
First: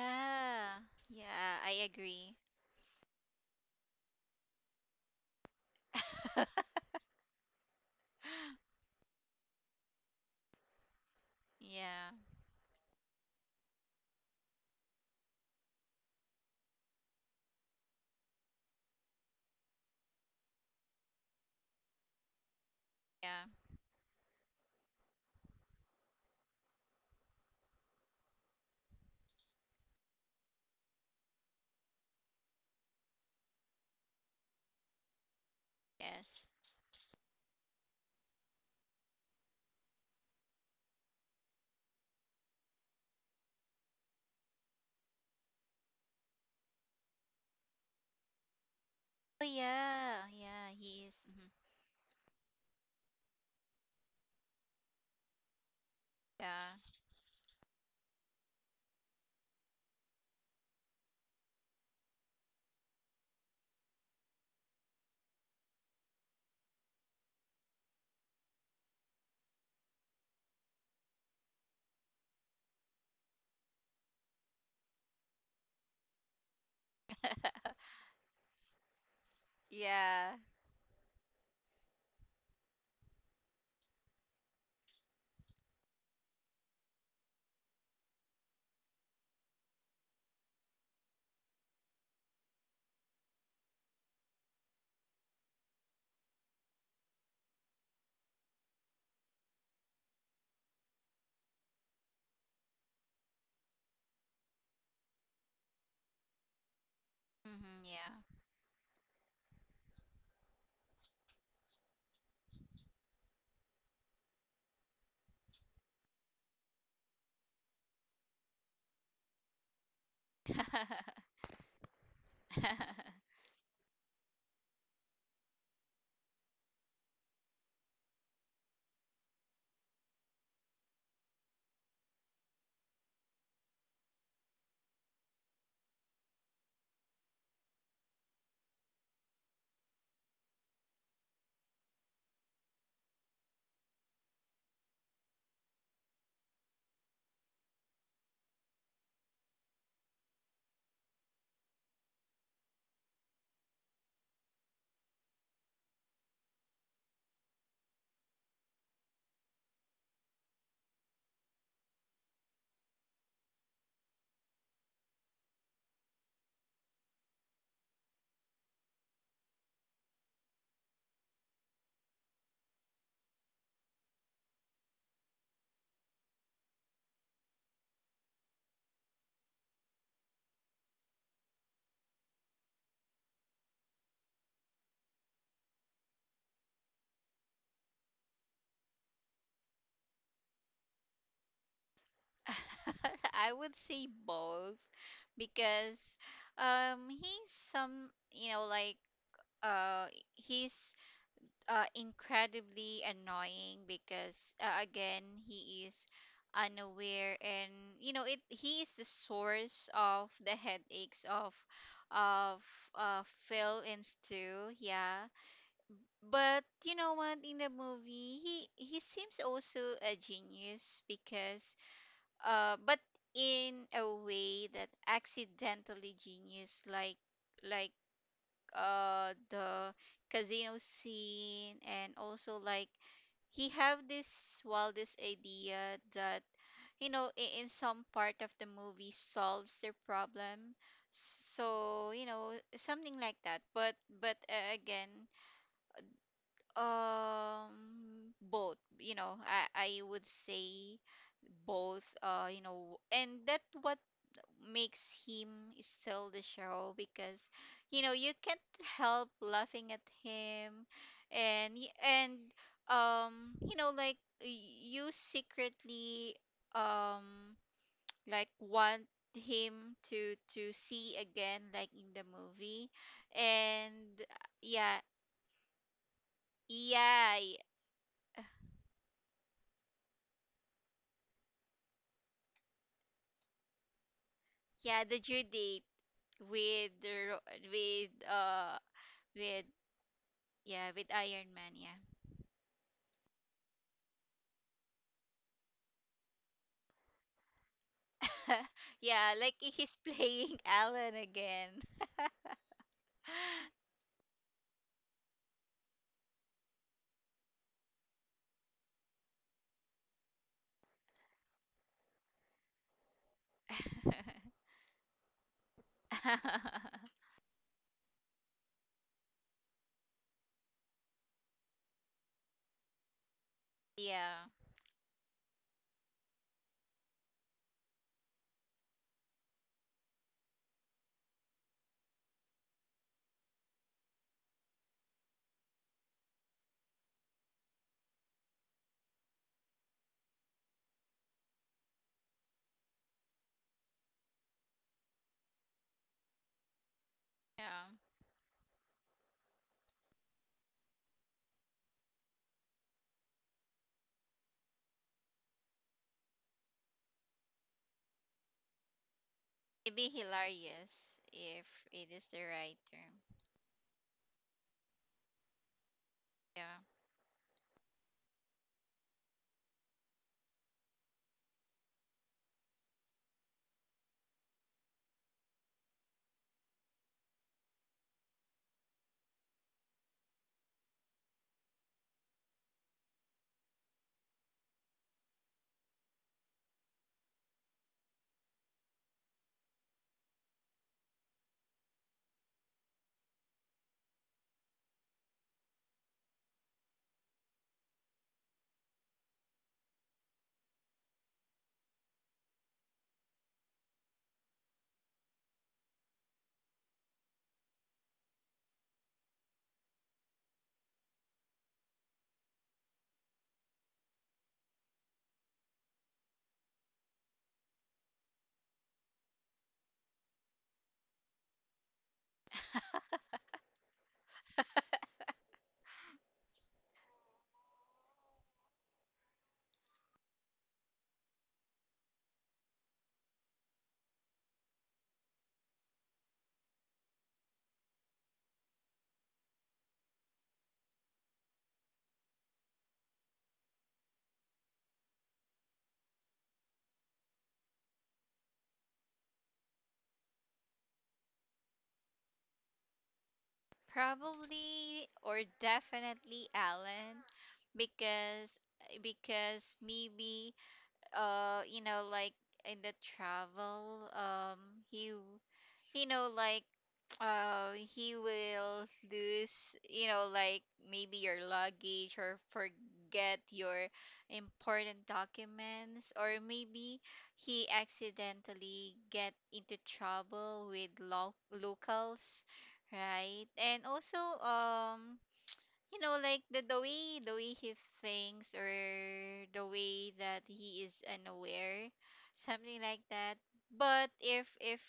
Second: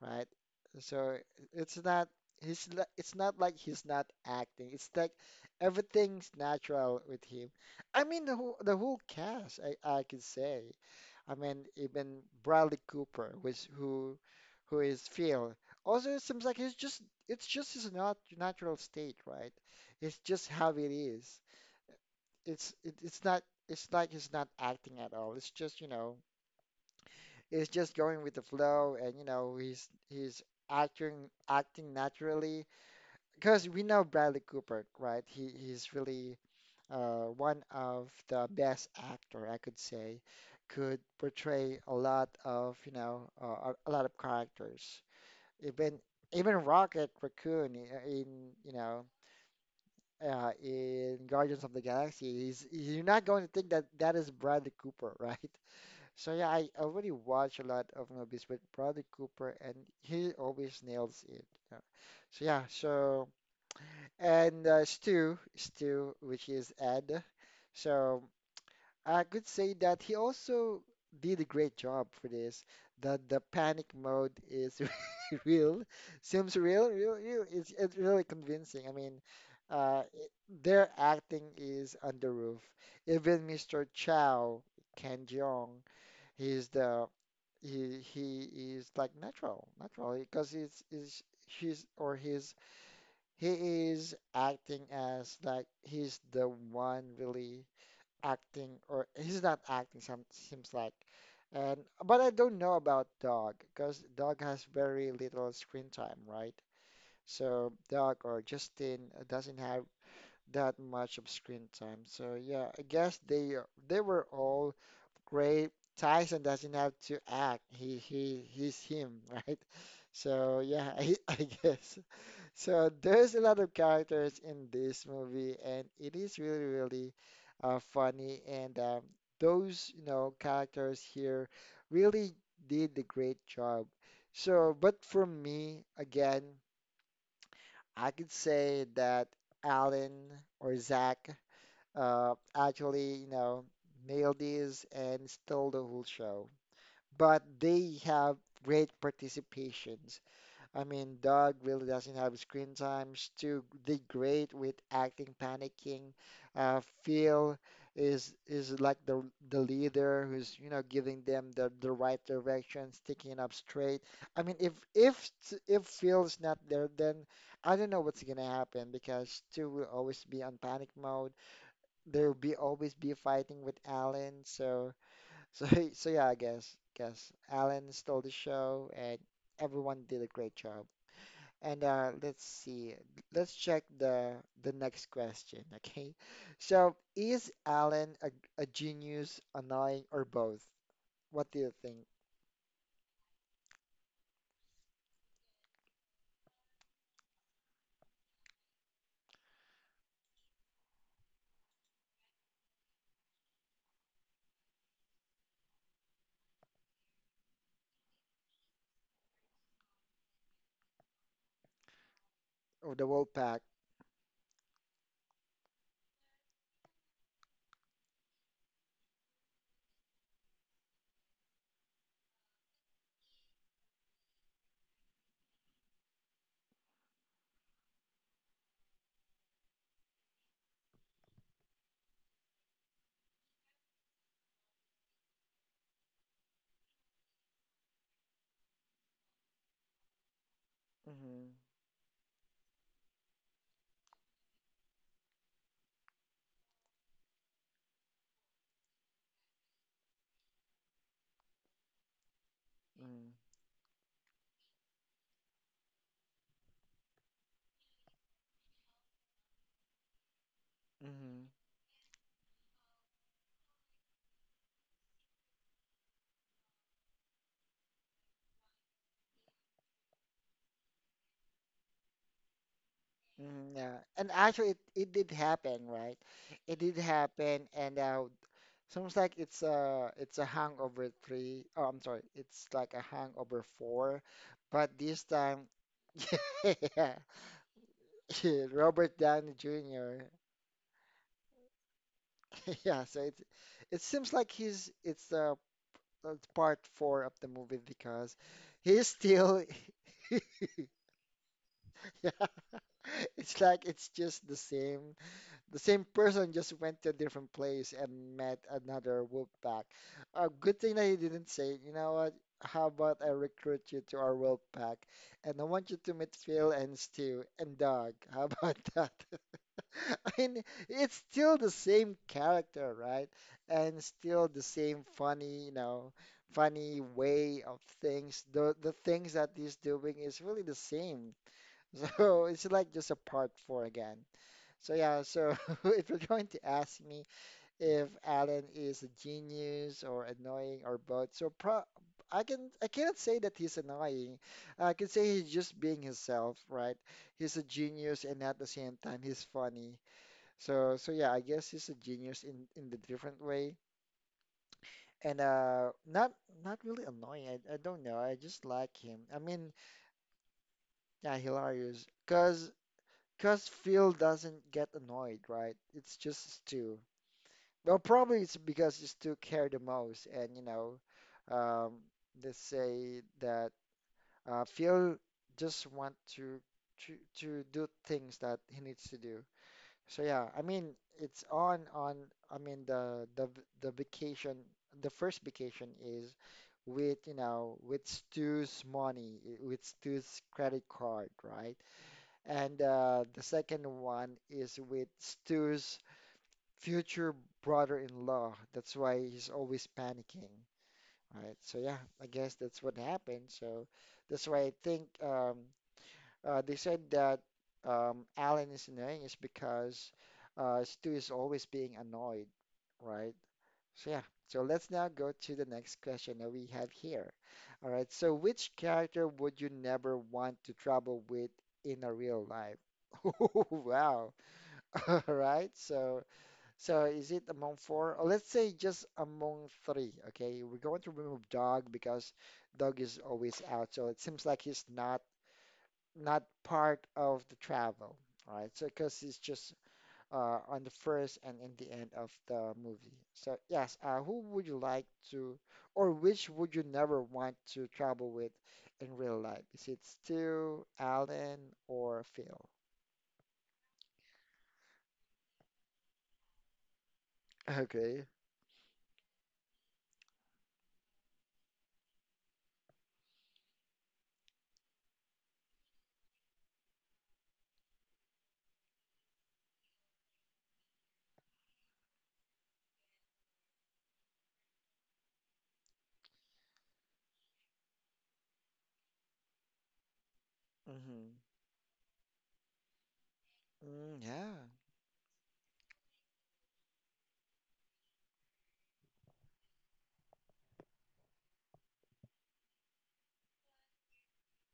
Speaker 1: right? So
Speaker 2: Yeah, I
Speaker 1: it's not
Speaker 2: agree.
Speaker 1: it's not like he's not acting. It's like everything's
Speaker 2: (laughs)
Speaker 1: natural with him. I mean the whole cast, I could say. I mean
Speaker 2: yeah.
Speaker 1: even Bradley Cooper, which who is Phil. Also, it seems like he's just it's just his not natural state, right? It's just how it is. It's not
Speaker 2: Yeah.
Speaker 1: it's like he's not acting at all. It's just, is just going with the flow and he's acting naturally because we know Bradley Cooper, right? He's really
Speaker 2: Yes.
Speaker 1: one of the best actor I could say could portray a lot of a lot of characters. Even even Rocket Raccoon I- in you know
Speaker 2: Oh yeah. Yeah, he
Speaker 1: in
Speaker 2: is. mhm.
Speaker 1: Guardians of the Galaxy, he's you're not going to think that that is Bradley Cooper, (laughs) right? So yeah, I
Speaker 2: Yeah.
Speaker 1: already watch a lot of movies with Bradley Cooper, and he always nails it. Yeah. So yeah, and Stu, which is Ed. So I could say that he also did a great job for this. The panic mode is (laughs) real, seems real, real, real.
Speaker 2: (laughs)
Speaker 1: It's really convincing. I mean, uh, it,
Speaker 2: yeah.
Speaker 1: their acting is on the roof. Even Mr. Chow, Ken Jeong. He's the he is like natural, natural because it's is she's or he's he is acting as like he's the one really acting or he's not acting some seems like and but I don't know about Dog because Dog has very little screen time, right? So Dog
Speaker 2: hmm
Speaker 1: or Justin doesn't have that much of screen time. So yeah, I guess they were all Gray. Tyson doesn't have to act. He's him, (laughs) right? So yeah, (laughs) I guess.
Speaker 2: yeah.
Speaker 1: So
Speaker 2: (laughs)
Speaker 1: there's a lot of characters in this movie, and it is really really funny. And those characters here really did a great job. So, but for me, again, I could say that Alan or Zach actually nailed this and stole the whole show, but they have great participations. I mean, Doug really doesn't have screen time. Stu did great with acting, panicking. Phil is like the leader who's, you know, giving them the right direction, sticking up straight. I mean, if Phil's not there, then I don't know what's gonna happen because Stu will always be on panic mode. There will be always be fighting with Alan, so. So (laughs) so yeah, I guess Alan stole the show and everyone did a great job. And let's see, let's check the next question, (laughs) okay? So is Alan a genius, annoying, or both? What do you think
Speaker 2: (laughs) I would say both because he's some you know like uh he's incredibly annoying because, again, he is unaware and you know it he is the source of the headaches of of
Speaker 1: of the Wolfpack?
Speaker 2: Phil and Stu, yeah, but you know what, in the movie he seems also a genius because, but in a way that accidentally genius, like like the casino scene, and also like he have this wildest idea that, you know, in some part of the movie, solves their problem.
Speaker 1: Mm-hmm,
Speaker 2: So you know something like that. But again, both, you know, I would say both, you know, and that what makes him steal the show because you know you can't help laughing at him.
Speaker 1: mm-hmm,
Speaker 2: And and you know like you secretly um like want him to see again, like in the movie.
Speaker 1: mm, yeah.
Speaker 2: And
Speaker 1: And actually, it,
Speaker 2: yeah.
Speaker 1: it did happen, right? It did
Speaker 2: Yeah.
Speaker 1: happen, and sounds like it's a hangover three. Oh, I'm sorry, it's like a hangover four,
Speaker 2: Yeah,
Speaker 1: but
Speaker 2: the
Speaker 1: this
Speaker 2: due date
Speaker 1: time, (laughs)
Speaker 2: with the
Speaker 1: yeah,
Speaker 2: ro-
Speaker 1: (laughs) Robert
Speaker 2: with
Speaker 1: Downey Jr.
Speaker 2: yeah, with Iron Man, yeah.
Speaker 1: (laughs) Yeah, so it's it seems like he's it's part four of the movie because
Speaker 2: (laughs)
Speaker 1: he's
Speaker 2: Yeah, like
Speaker 1: still
Speaker 2: he's (laughs) playing Alan again.
Speaker 1: (laughs) yeah, it's like
Speaker 2: (laughs)
Speaker 1: it's just the same. The same person just went to a different place and met another Wolfpack. A good thing that he didn't say, you know what? How about I recruit you to our Wolfpack? And I want you to meet Phil and Stu and Doug. (laughs) How about that? (laughs) I mean, it's still the same character, right? And
Speaker 2: Yeah,
Speaker 1: still the same funny, you know, funny way of things. The things that he's doing is really the same. (laughs) So it's like just a part four again. So yeah, so (laughs) if you're going to ask me if Alan is a genius or annoying or both, so pro I can I cannot say that he's annoying. I can say he's just being himself, right? He's a
Speaker 2: yeah.
Speaker 1: genius and at the same time he's funny. So yeah, I guess he's a genius in the different way. And not not really annoying. I don't know. I just like him. I mean,
Speaker 2: It'd be hilarious
Speaker 1: yeah,
Speaker 2: if
Speaker 1: hilarious.
Speaker 2: it is the
Speaker 1: Cause
Speaker 2: right term.
Speaker 1: cause Phil doesn't get annoyed, right? It's just
Speaker 2: Yeah.
Speaker 1: Stu. Well, probably it's because you still care the most, and you know, um, let's say that Phil just want to to to do things that he needs to do. So yeah, I mean, it's on on. I mean, the vacation, the first vacation is with with Stu's money, with Stu's credit card, right? And the second one is with Stu's future brother-in-law. That's why he's always panicking, right? So yeah, I guess that's what happened. So that's why I think they said that Alan is annoying is because Stu is always being annoyed, right? So yeah. So let's now go to the next question that we have here. All right. So which character would you never want to travel with in a real life? (laughs) Oh wow. (laughs) All right. So. So is it among four? Or let's say just among three. Okay, we're going to remove dog because dog is always out. So it seems like he's not not part of the travel, right? So because he's just on the first and in the end of the movie. So yes, who would you like to, or which would you never want to travel with in real life? Is it Stu, Alan, or Phil?
Speaker 2: (laughs) Probably or definitely Alan
Speaker 1: (laughs) Okay.
Speaker 2: because maybe, you know, like in the travel, he w- you know, like he will lose, you know, like maybe your luggage, or forget your important documents, or maybe he accidentally get into trouble with
Speaker 1: Mm-hmm.
Speaker 2: locals, right? And also
Speaker 1: Mm, yeah.
Speaker 2: um you know like the way he thinks, or the way that he is unaware, something like that. But if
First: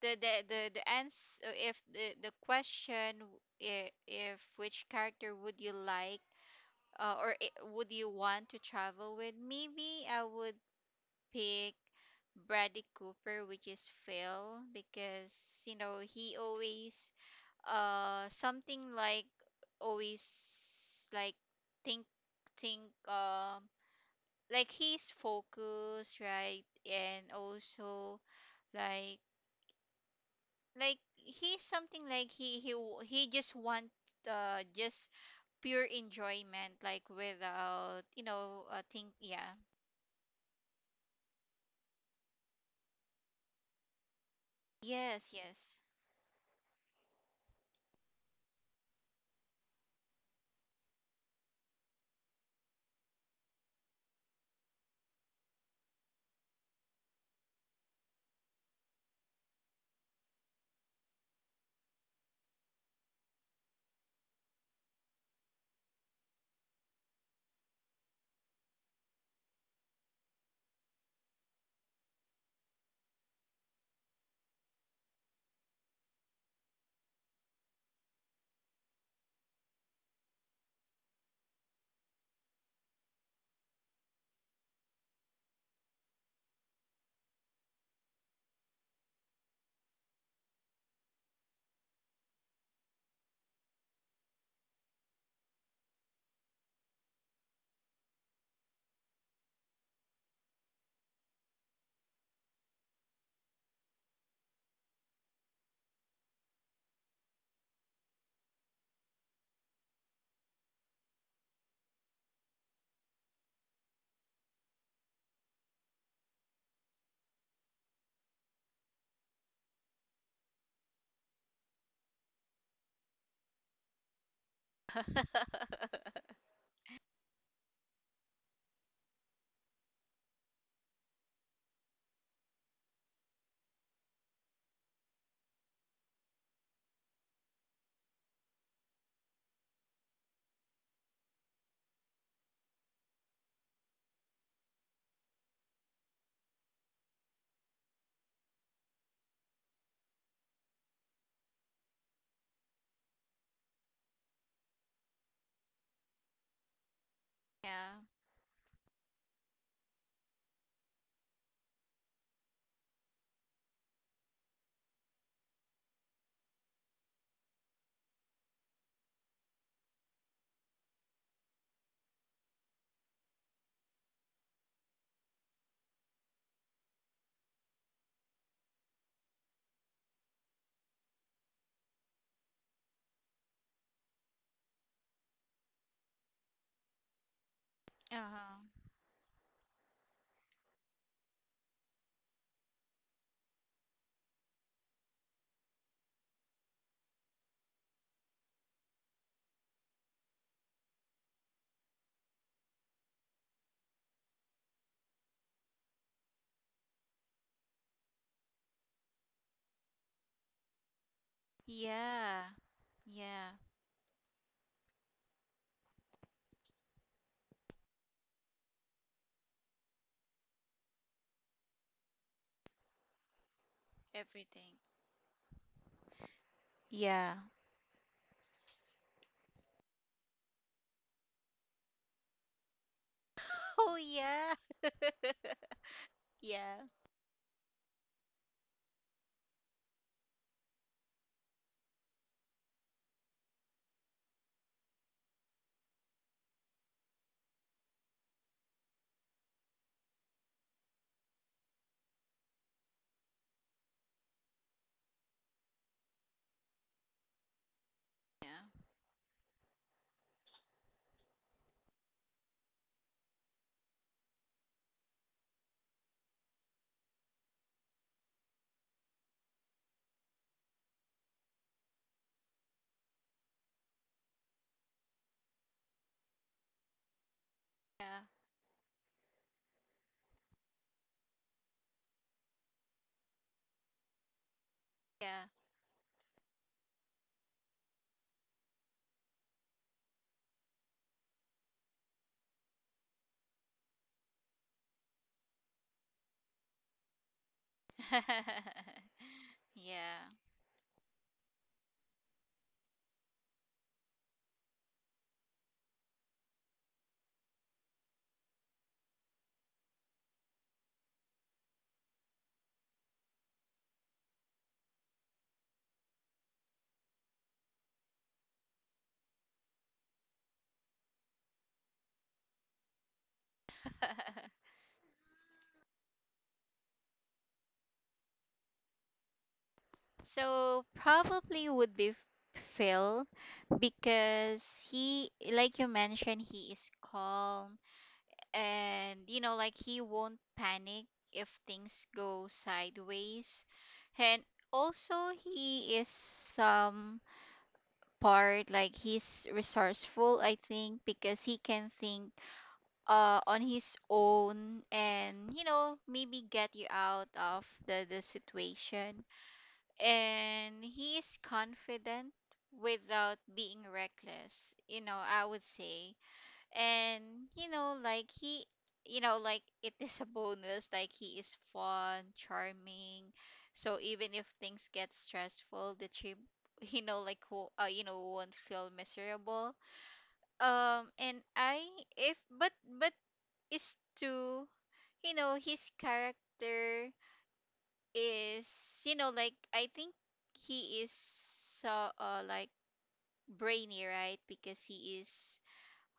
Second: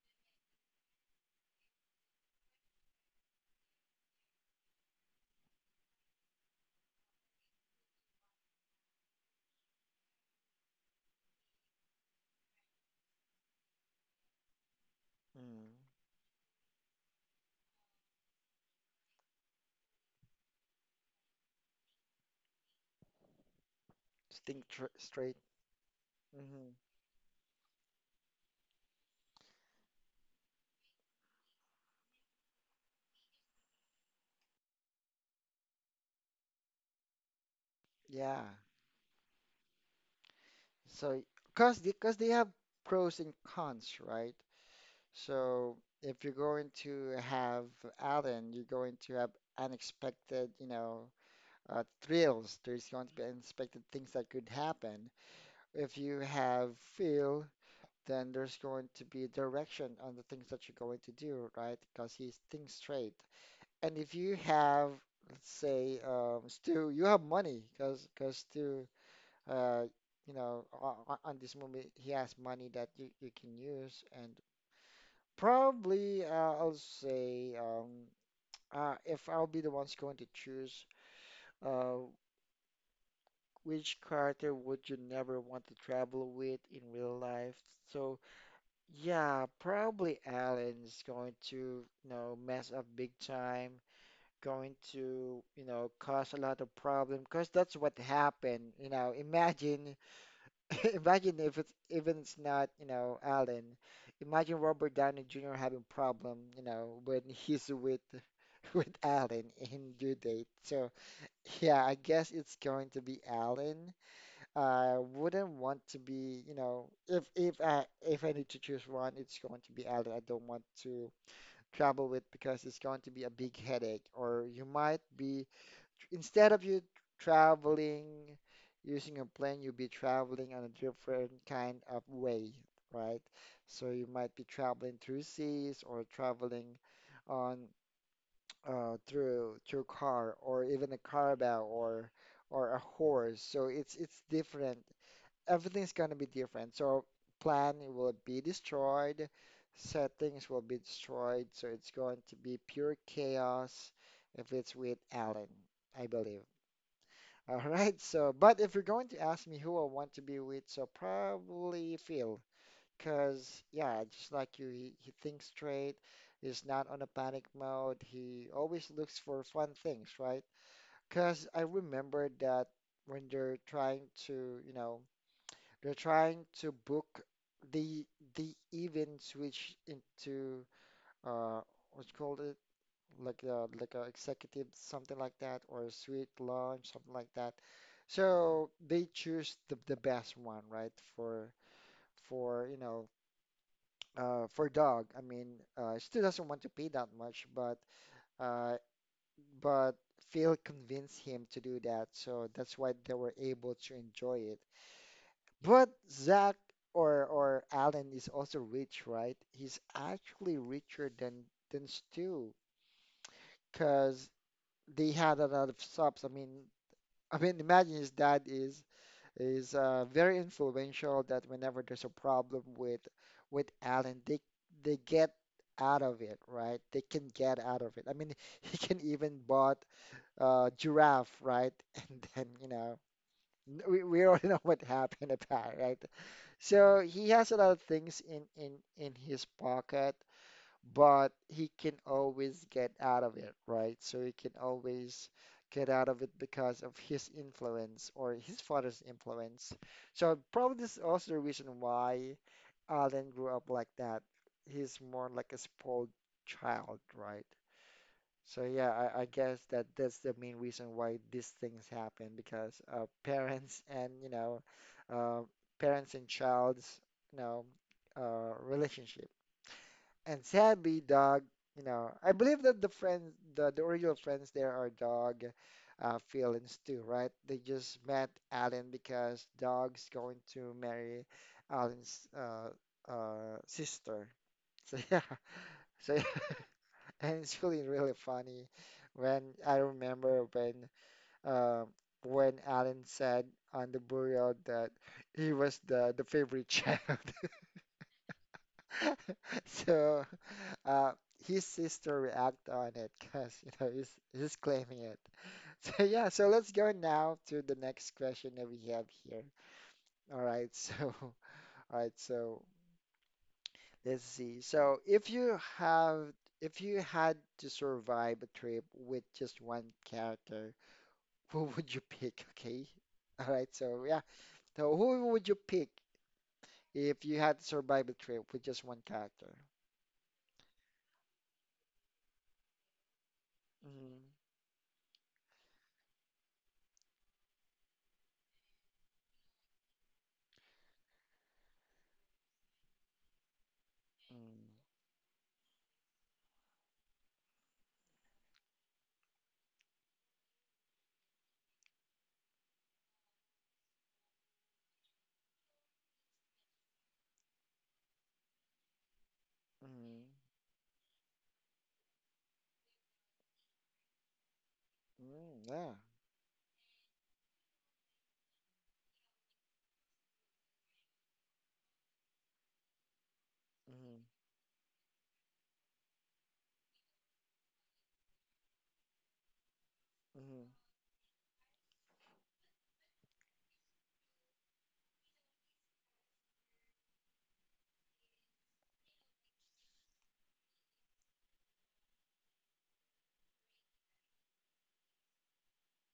Speaker 2: the answer, if the question if which character would you like, would you want to travel with, maybe I would pick Bradley Cooper, which is Phil, because
Speaker 1: Mm.
Speaker 2: you know he always something like always like think think um
Speaker 1: Just think
Speaker 2: like
Speaker 1: tr
Speaker 2: he's
Speaker 1: straight.
Speaker 2: focused, right?
Speaker 1: Hmm.
Speaker 2: And also like he's something like he just want, just pure enjoyment, like without, you
Speaker 1: Yeah.
Speaker 2: know, think yeah.
Speaker 1: So, cause they have pros and cons, right?
Speaker 2: Yes,
Speaker 1: So
Speaker 2: yes.
Speaker 1: if you're going to have Alan, you're going to have unexpected, you know, thrills. There's going to be unexpected things that could happen. If you have Phil, then there's going to be direction on the things that you're going to do, right? Because he's thinks straight. And if you have, let's say, Stu, you have money, cause Stu uh, you know, on this movie, he has money that you can use. And probably I'll say if I'll be the ones going to choose uh, which character would you never want to travel with in real life. So yeah, probably Alan's going to, you know, mess up big time. Going to, you know, cause a lot of problem because that's what happened. You know, imagine (laughs) imagine if it's even it's not, you know, Alan. Imagine Robert Downey Jr. having problem, you know, when he's with (laughs) with Alan in Due Date. So yeah, I guess it's going to be Alan. I wouldn't want to be, you know, if I need to choose one, it's going to be Alan. I don't want to travel with because it's going to be a big headache, or you might be
Speaker 2: (laughs)
Speaker 1: instead of you traveling using a plane, you'll be traveling on a different kind of way, right? So you might be traveling through seas or traveling on through car or even a caravel or a horse. So it's different. Everything's gonna be different. So plan will be destroyed, settings will be destroyed. So it's going to be pure chaos if it's with Alan, I believe. All
Speaker 2: Yeah.
Speaker 1: right. So, but if you're going to ask me who I want to be with, so probably Phil, because yeah, just like you, he thinks straight. He's not on a panic mode. He always looks for fun things, right? Because I remember that when they're trying to, you know, they're trying to book the the events which into uh what's called it like a executive something like that or a sweet lunch something like that, so
Speaker 2: Uh-huh.
Speaker 1: they choose the best one right for you know for dog I mean still doesn't want to pay that much but uh, but Phil convinced him to do that so that's why they were able to enjoy it, but Zach or Alan is also rich right he's actually richer than
Speaker 2: Yeah,
Speaker 1: Stu
Speaker 2: yeah,
Speaker 1: because they had a lot of subs. I mean, imagine his dad is very influential that whenever there's a problem with Alan,
Speaker 2: everything,
Speaker 1: they get out of it, right? They
Speaker 2: yeah.
Speaker 1: can get out of it. I mean, (laughs) he can even bought giraffe, right? (laughs) And then, you know,
Speaker 2: (laughs) Oh
Speaker 1: we already
Speaker 2: yeah.
Speaker 1: know what happened
Speaker 2: (laughs)
Speaker 1: about, right?
Speaker 2: Yeah.
Speaker 1: So he has a lot of things in his pocket but he can always get out of it, right? So he can always get out of it because of his influence or his father's influence. So probably this is also the reason why Alan grew up like that. He's more like a spoiled child, right?
Speaker 2: Yeah.
Speaker 1: So yeah, I guess that that's the main reason why these things happen because (laughs) parents and you know, uh, parents and child's you know, relationship. And sadly, dog, you know, I believe that the friends, the original friends there are dog, Phil and Stu, right? They just
Speaker 2: Yeah.
Speaker 1: met Alan because dog's going to marry Alan's sister. So (laughs) yeah,
Speaker 2: Yeah.
Speaker 1: so yeah. (laughs) And it's really really funny when I remember uh, when Alan said on the burial that he was the favorite child. (laughs)
Speaker 2: (laughs) Yeah.
Speaker 1: So uh, his sister react on it because you know he's claiming it. (laughs) So yeah, so let's go now to the next question that we have here. All right, so (laughs) all right, so let's see. So if you have if you had to survive a trip with just one character, (laughs) who would you pick? (laughs) Okay. All right, so yeah,
Speaker 2: (laughs)
Speaker 1: so who would you pick if you had to survive a trip with just one character?
Speaker 2: So probably would be Phil
Speaker 1: Mm-hmm.
Speaker 2: because he, like you mentioned, he is calm, and you know, like he won't panic if things go sideways. And also, he is some part, like he's resourceful, I think, because he can think, on his own, and you know, maybe get you out of the situation.
Speaker 1: Mm-hmm.
Speaker 2: And he is confident without being reckless, you know, I would
Speaker 1: Mm-hmm. Yeah.
Speaker 2: say. And you know like he you know like, (laughs) it is a bonus, like he is fun, charming, so
Speaker 1: Mm-hmm.
Speaker 2: even if things get stressful the trip, (laughs) you know, like who, you know, won't feel miserable.
Speaker 1: Mm-hmm.
Speaker 2: And I if but but is to You know his character is, you know, like I think he is so, like brainy, right? Because he is,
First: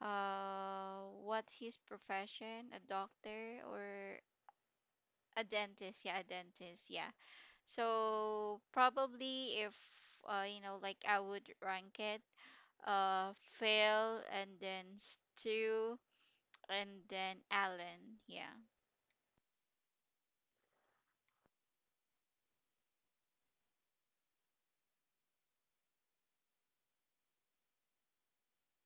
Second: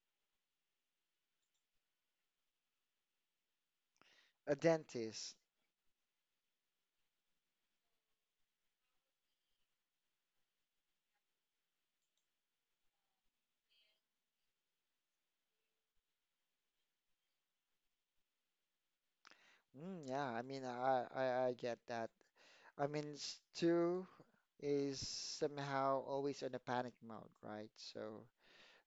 Speaker 2: what, his profession, a doctor or
Speaker 1: A dentist.
Speaker 2: a dentist, yeah, a dentist, yeah. So probably if, you know, like I would rank it, uh Phil, and then Stu, and then Alan, yeah.
Speaker 1: Mm, yeah, I mean, I I get that. I mean, Stu is somehow always in a panic mode, right? So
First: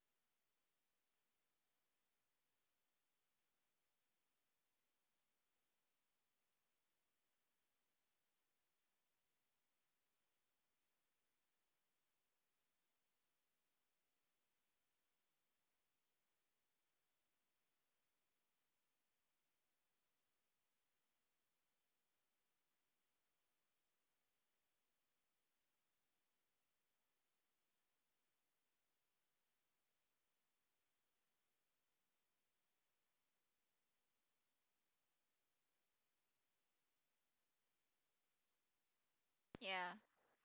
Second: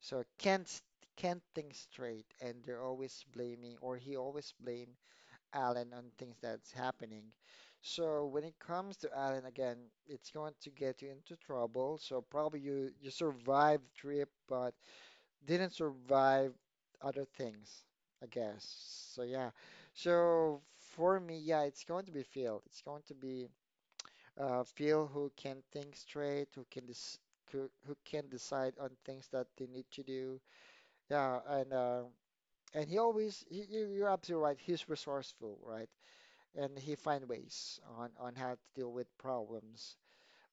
Speaker 1: so can't s- can't think straight, and they're always blaming, or he always blame Alan on things that's happening. So when it comes to Alan again, it's going to get you into trouble. So probably you you survive the trip, but didn't survive other things, I guess. So yeah. So for me, yeah, it's going to be Phil. It's going to be Phil who can think straight, who can decide on things that they need to do. Yeah, and he always he, you- you're absolutely right. He's resourceful, right? And he find ways on how to deal with problems
Speaker 2: Yeah.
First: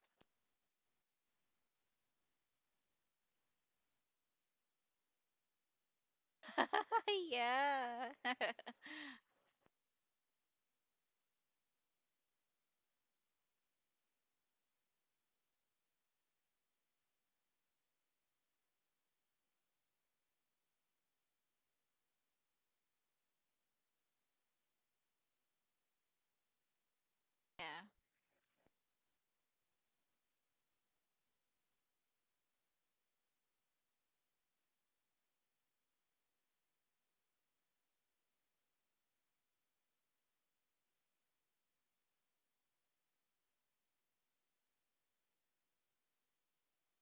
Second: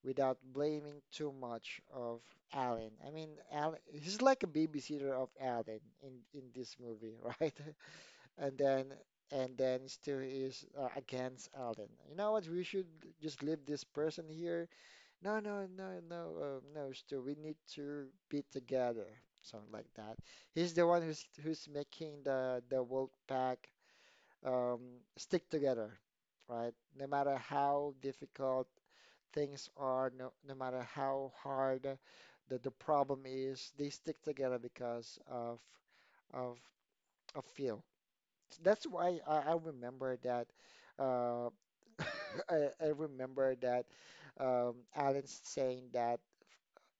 Speaker 1: without blaming too much of Alan. I mean, Alan, he's like a babysitter of Alan in this movie,
Speaker 2: (laughs)
Speaker 1: right? (laughs)
Speaker 2: Yeah.
Speaker 1: And
Speaker 2: (laughs)
Speaker 1: then and then still is against Alan. You know what? We should just leave this person here. No, no, no, no, no, Stu. We need to be together. Something like that. He's the one who's making the wolf pack um, stick together, right? No matter
Speaker 2: yeah.
Speaker 1: how difficult things are, no, no matter how hard the problem is, they stick together because of a feel. That's why I remember that uh, (laughs) I remember that Alan saying that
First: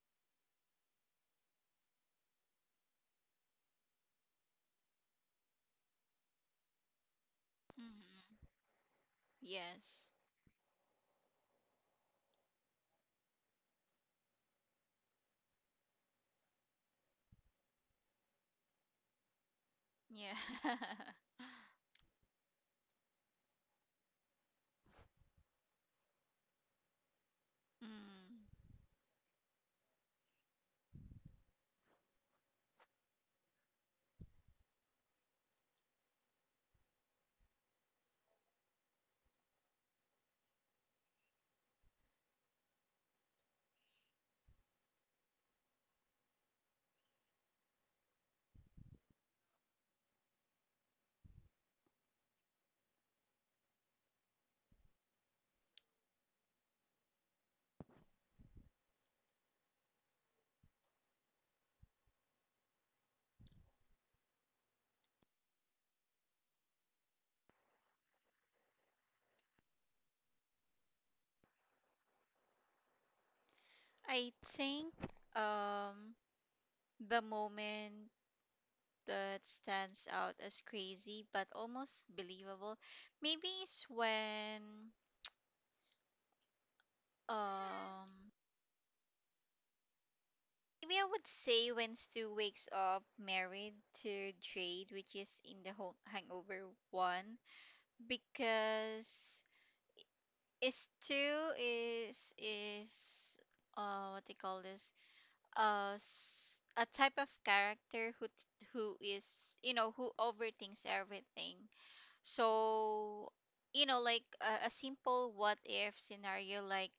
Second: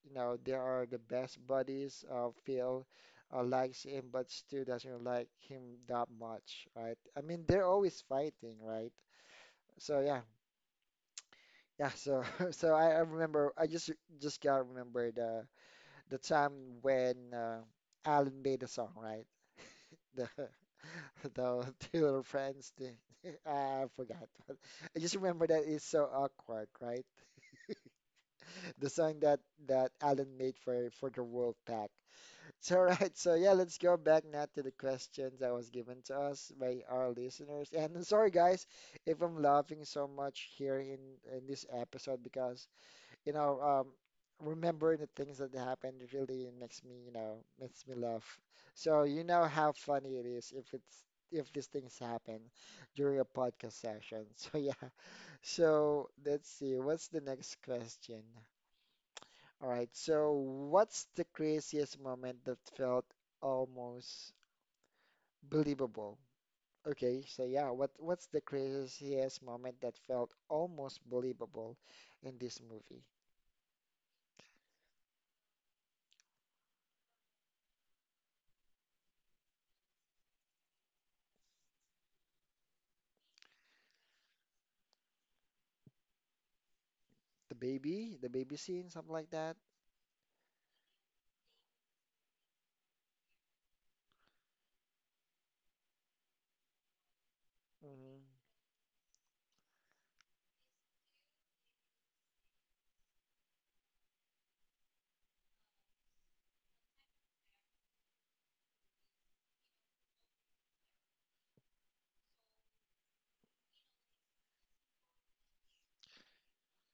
Speaker 1: you know they are the best buddies. Phil likes him, but Stu doesn't like him that much, right? I mean, they're always
Speaker 2: hmm
Speaker 1: fighting, right? So
Speaker 2: Yes.
Speaker 1: yeah, yeah, so (laughs) so I remember I just gotta remember the time when Alan made a song, right? The
Speaker 2: Yeah. (laughs)
Speaker 1: (laughs) the two little friends thing. (laughs) I forgot, but I just remember that it's so awkward, right?
Speaker 2: mm.
Speaker 1: (laughs) The song that Alan made for the Wolf Pack. (laughs) So right, so yeah, let's go back now to the questions that was given to us by our listeners. And sorry guys if I'm laughing so much here in this episode because. You know, remembering the things that happened really makes me, you know, makes me laugh. So you know how funny it is if it's if these things happen during a podcast session. (laughs) So yeah. So let's see. What's the next question? All right. So what's the craziest moment that felt almost believable? Okay. So yeah. What's the craziest moment that felt almost believable in this movie?
Speaker 2: I think um the moment that stands out as crazy but almost believable, maybe is when,
Speaker 1: The
Speaker 2: um
Speaker 1: baby scene, something like that.
Speaker 2: maybe I would say when Stu wakes up married to Jade, which is in the Hangover 1,
Speaker 1: Mm,
Speaker 2: because Is two is what they call this, a type of character who is, you know, who overthinks everything. So you know, like a simple what if scenario,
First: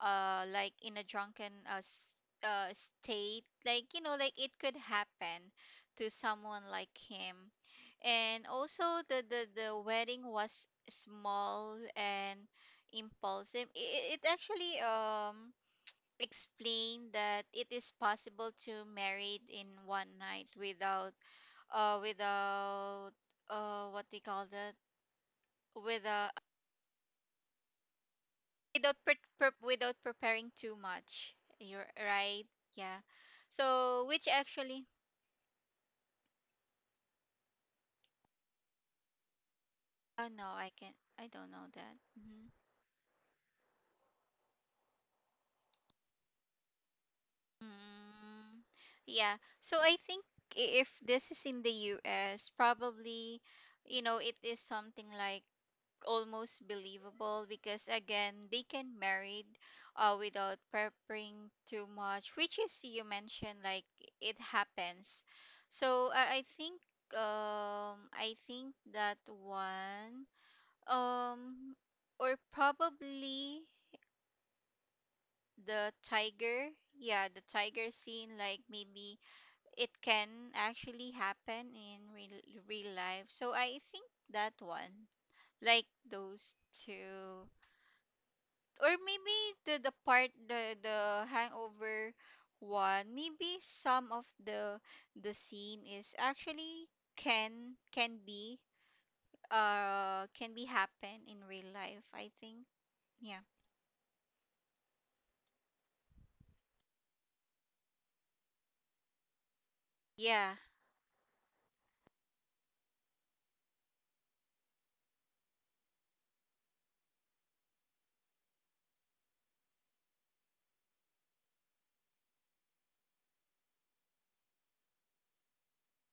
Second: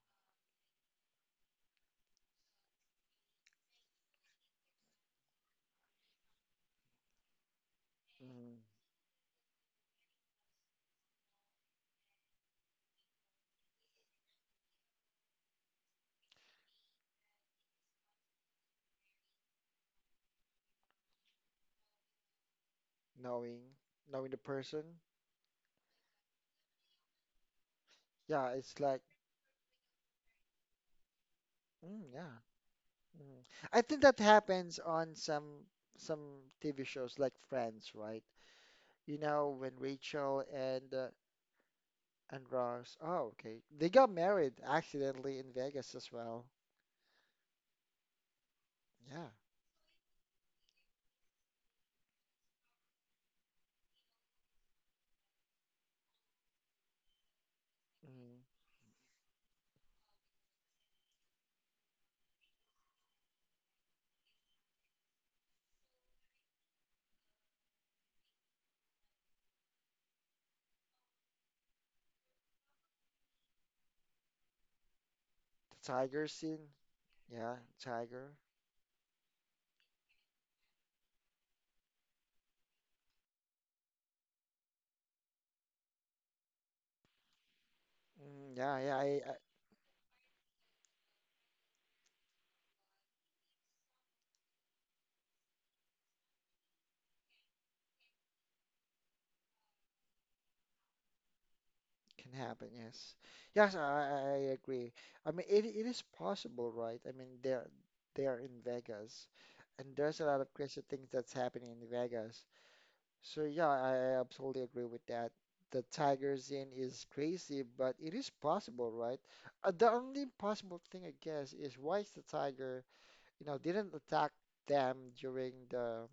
Speaker 2: like in a drunken, state, like you know, like it could happen to someone like him. And
Speaker 1: mm,
Speaker 2: also the wedding was small and impulsive. It actually explained that it is possible to marry in one night without uh without
Speaker 1: knowing,
Speaker 2: what do you
Speaker 1: knowing the
Speaker 2: call that,
Speaker 1: person.
Speaker 2: with a,
Speaker 1: Yeah, it's
Speaker 2: without
Speaker 1: like,
Speaker 2: without preparing too much. You're
Speaker 1: mm, yeah.
Speaker 2: right. Yeah.
Speaker 1: Mm. I think
Speaker 2: So
Speaker 1: that
Speaker 2: which
Speaker 1: happens
Speaker 2: actually?
Speaker 1: on some TV shows like Friends, right? You know, when
Speaker 2: Oh
Speaker 1: Rachel
Speaker 2: no, I can. I don't know that. Hmm
Speaker 1: and Ross. Oh, okay. They got married accidentally in Vegas as well.
Speaker 2: Mm,
Speaker 1: Yeah.
Speaker 2: yeah. So I think, if this is in the U.S., probably, you know, it is something like almost believable because,
Speaker 1: Mm.
Speaker 2: again, they can married, without preparing too much, which is you mentioned, like it happens. So I think I think that one, um or probably
Speaker 1: The
Speaker 2: the
Speaker 1: tiger scene.
Speaker 2: tiger. Yeah, the
Speaker 1: Yeah,
Speaker 2: tiger scene,
Speaker 1: tiger.
Speaker 2: like maybe it can actually happen in real, real life. So I think that one, like those two,
Speaker 1: Mm, yeah,
Speaker 2: or
Speaker 1: yeah.
Speaker 2: maybe the part the hangover one, maybe some of the scene is actually, can can be can be happen in real life, I
Speaker 1: Can
Speaker 2: think.
Speaker 1: happen, yes.
Speaker 2: Yeah.
Speaker 1: Yes, I agree. I mean, it is possible, right? I mean, they're in Vegas, and there's a lot
Speaker 2: Yeah.
Speaker 1: of crazy things that's happening in Vegas. So yeah, I absolutely agree with that. The Tigers in is crazy, but it is possible, right? The only impossible thing, I guess, is why is the Tiger, you know, didn't attack them during the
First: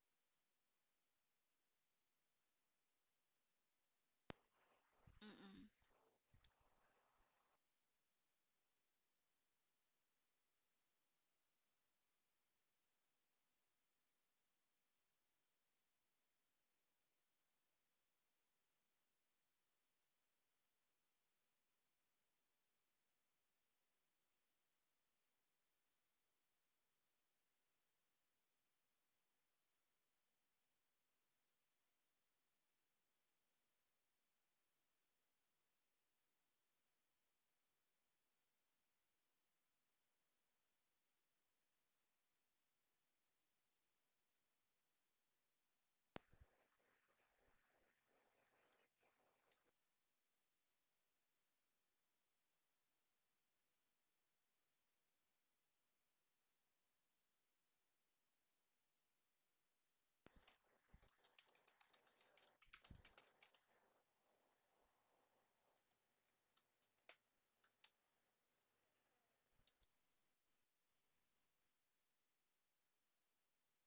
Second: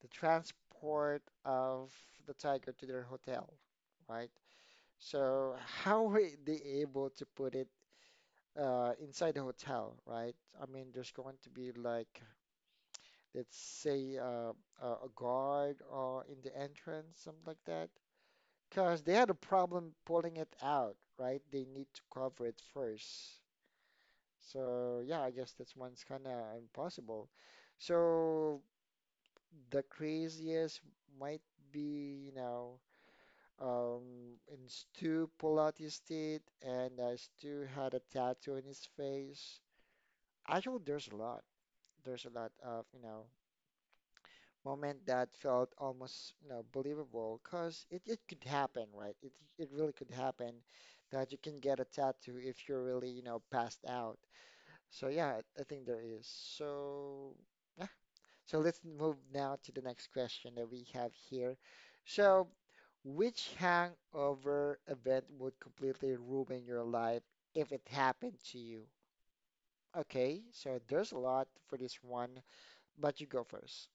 Speaker 1: the transport of the Tiger to their hotel, right? So
Speaker 2: Mm-mm.
Speaker 1: how were they able to put it inside the hotel, right? I mean, there's going to be like, let's say, a guard or in the entrance, something like that. Because they had a problem pulling it out, right? They need to cover it first. So yeah, I guess that's one's kind of impossible. So the craziest might be, you know. And Stu pulled out his teeth, and Stu had a tattoo in his face. Actually, there's a lot. There's a lot of, you know, moment that felt almost, you know, believable because it could happen, right? It really could happen that you can get a tattoo if you're really, you know, passed out. So yeah, I think there is. So yeah. So let's move now to the next question that we have here. So which hangover event would completely ruin your life if it happened to you? Okay, so there's a lot for this one, but you go 1st.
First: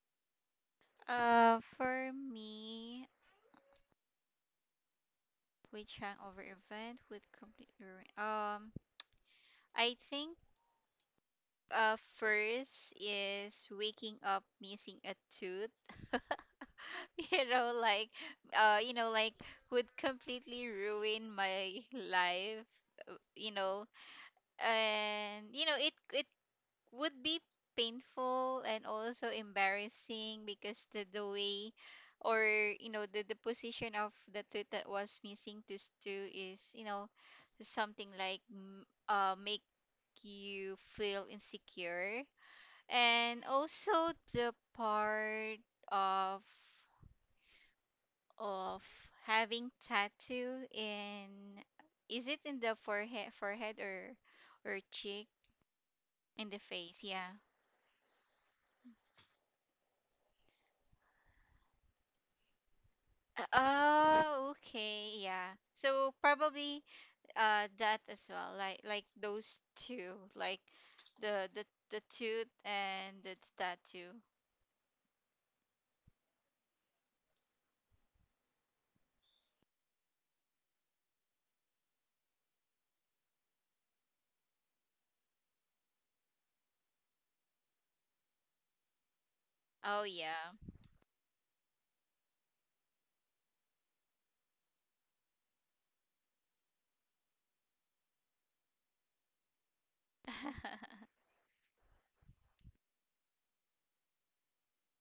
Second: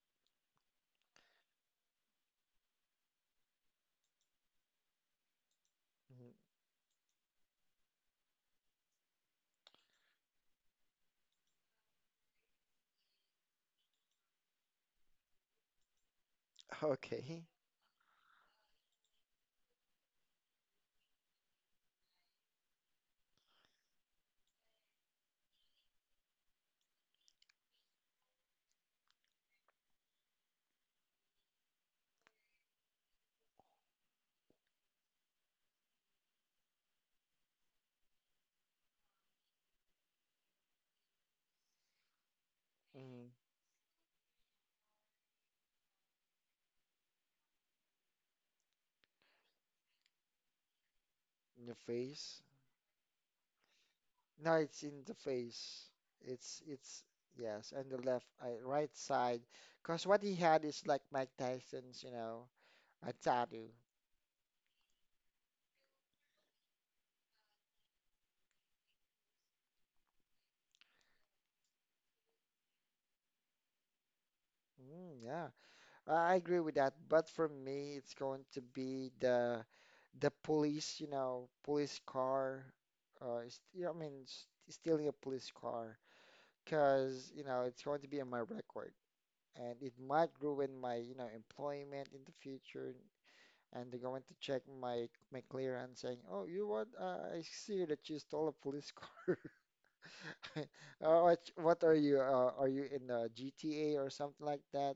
Speaker 2: Uh, for me, which hangover
Speaker 1: (laughs)
Speaker 2: event would completely ruin, I think, first is waking up missing a tooth. (laughs) You
Speaker 1: Okay.
Speaker 2: know, like, you know, like would completely ruin my life, you know. And you know it would be painful and also embarrassing because the way or you know, the position of the tooth that was missing, tooth two, is, you know, something like, mm, make you feel insecure.
Speaker 1: Hmm.
Speaker 2: And also, the part of of having tattoo in,
Speaker 1: In the
Speaker 2: is it
Speaker 1: face.
Speaker 2: in the forehead, forehead,
Speaker 1: No,
Speaker 2: or
Speaker 1: it's in the
Speaker 2: cheek,
Speaker 1: face.
Speaker 2: in the
Speaker 1: It's
Speaker 2: face,
Speaker 1: it's
Speaker 2: yeah.
Speaker 1: yes, on the left, right side. Cause what he had is like Mike Tyson's, you know, a tattoo.
Speaker 2: Oh, okay, yeah. So probably that as well, like those two, like the the the tooth and the tattoo.
Speaker 1: Mm, yeah, I agree with that, but for me, it's going to be the police, you know, police car. Yeah, I mean, stealing a police car, because you know it's going to be on my record, and it
Speaker 2: Oh
Speaker 1: might
Speaker 2: yeah.
Speaker 1: ruin my you know employment in the future. And they're going to check my clearance, saying, "Oh, you know what? I see that you stole a police (laughs) car." (laughs)
Speaker 2: (laughs)
Speaker 1: What are you? Are you in GTA or something like that?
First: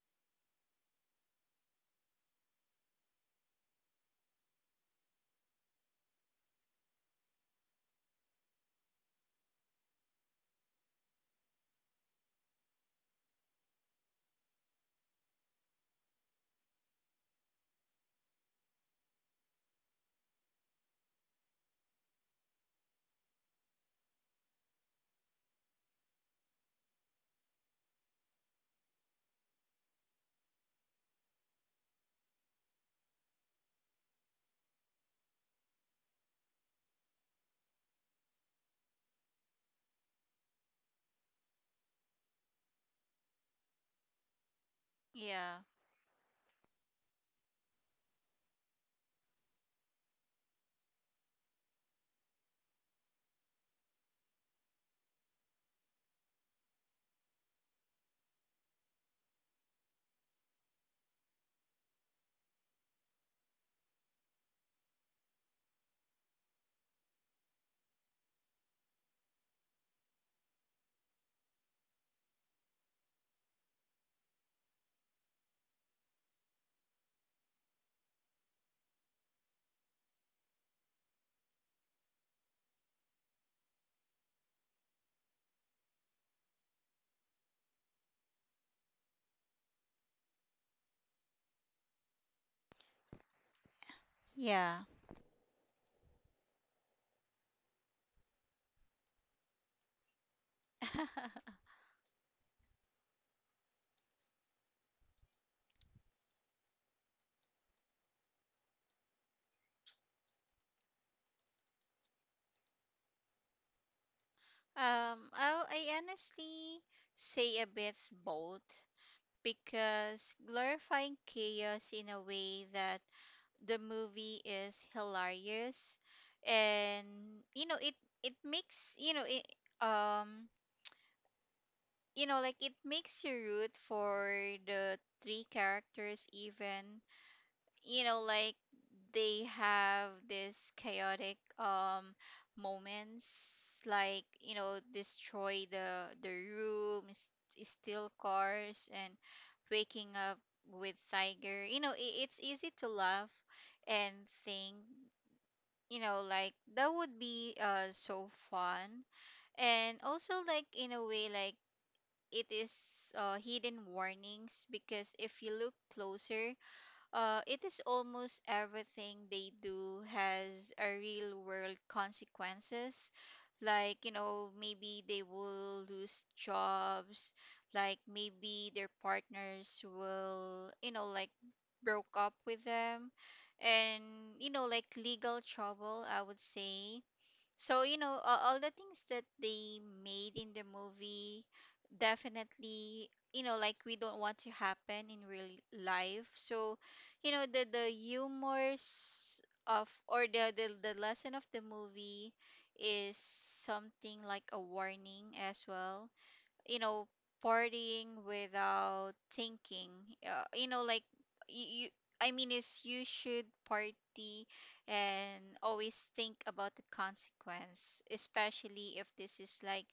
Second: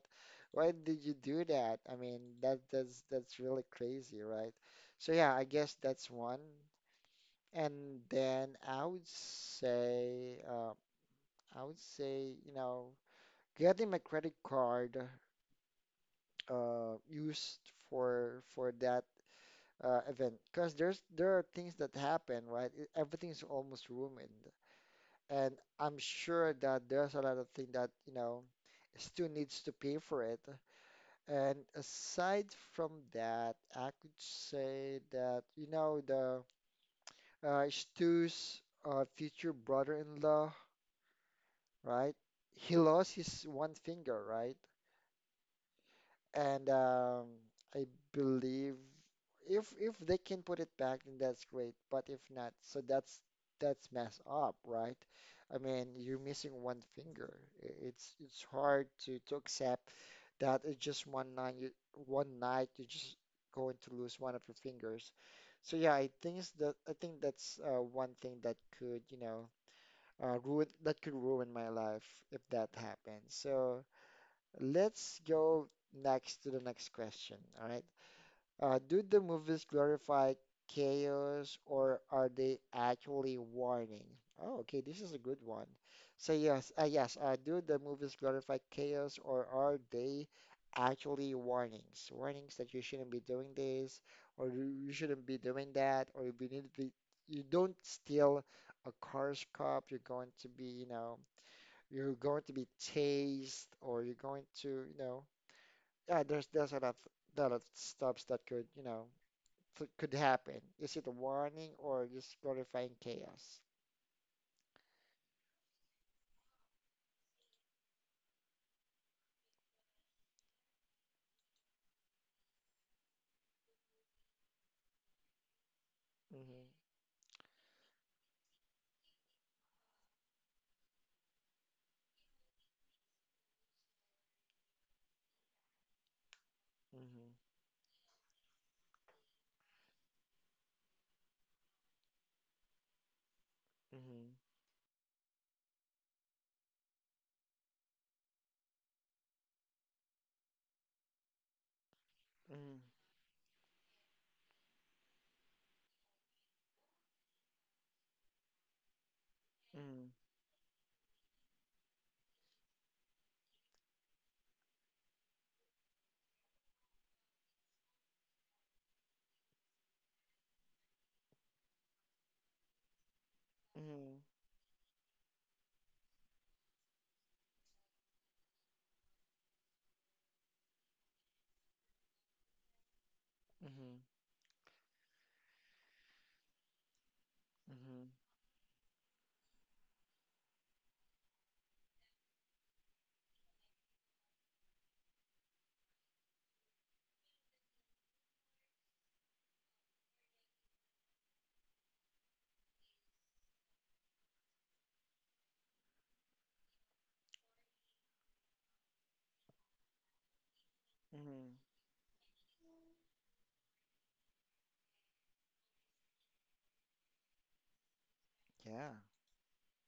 Speaker 1: Why did you do that? I mean, that's really crazy, right? So yeah, I guess that's one. And then I would say, you know, getting my credit card used for that event, because there are things that happen, right? Everything's almost ruined. And I'm sure that there's a lot of things that, you know, still needs to pay for it. And aside from that, I could say that, you know, the Stu's future brother-in-law, right? He lost his one finger, right?
Speaker 2: Yeah.
Speaker 1: And I believe if they can put it back, then that's great. But if not, so that's messed up, right? I mean, you're missing one finger. It's hard to accept that it's just one night. You, one night you're just going to lose one of your fingers. So yeah, I think it's that I think that's one thing that could, you know, ruin that could ruin my life if that happens. So let's go next to the next question. All right. Do the movies glorify chaos or are they actually warning? Oh, okay, this is a good one. So yes, yes, do the movies glorify chaos or are they actually warnings? Warnings that you shouldn't be doing this or
Speaker 2: Yeah.
Speaker 1: you shouldn't be doing that or if you need to be, you don't steal a car's cup, you're going to be, you know,
Speaker 2: (laughs)
Speaker 1: you're going to be chased or you're going to, you know, yeah, there's a lot of stops that could, you know so it could happen? Is it a warning or just glorifying chaos?
Speaker 2: I honestly say a bit both, because glorifying chaos in a way that the movie is hilarious,
Speaker 1: Mm-hmm,
Speaker 2: and you know it it makes you know it um you know, like it makes you root for the three characters, even,
Speaker 1: mm-hmm,
Speaker 2: you know, like they have this chaotic, moments, like
Speaker 1: mm-hmm,
Speaker 2: you know, destroy the rooms, steal cars, and waking up with tiger, you know, I it's easy
Speaker 1: mm-hmm,
Speaker 2: to laugh and think, you know, like that would be, so fun. And also, like in a way, like it is, hidden warnings, because if you look closer, it is almost everything they do has a real world consequences. Like, you
Speaker 1: mm-hmm,
Speaker 2: know, maybe they will lose jobs, like maybe their partners will, you know, like broke up with them,
Speaker 1: mm-hmm, mm-hmm,
Speaker 2: and you know, like legal trouble, I would say. So, you
Speaker 1: mm-hmm,
Speaker 2: know, all the things that they made in the movie, definitely, you know, like we don't want to happen in real life. So, you know, the humors of, or the lesson of the movie is something like a warning as well, you know. Partying without thinking, you know, like
Speaker 1: mm-hmm.
Speaker 2: you, I mean, is you should party and always think about the consequence, especially
Speaker 1: Yeah.
Speaker 2: if this is like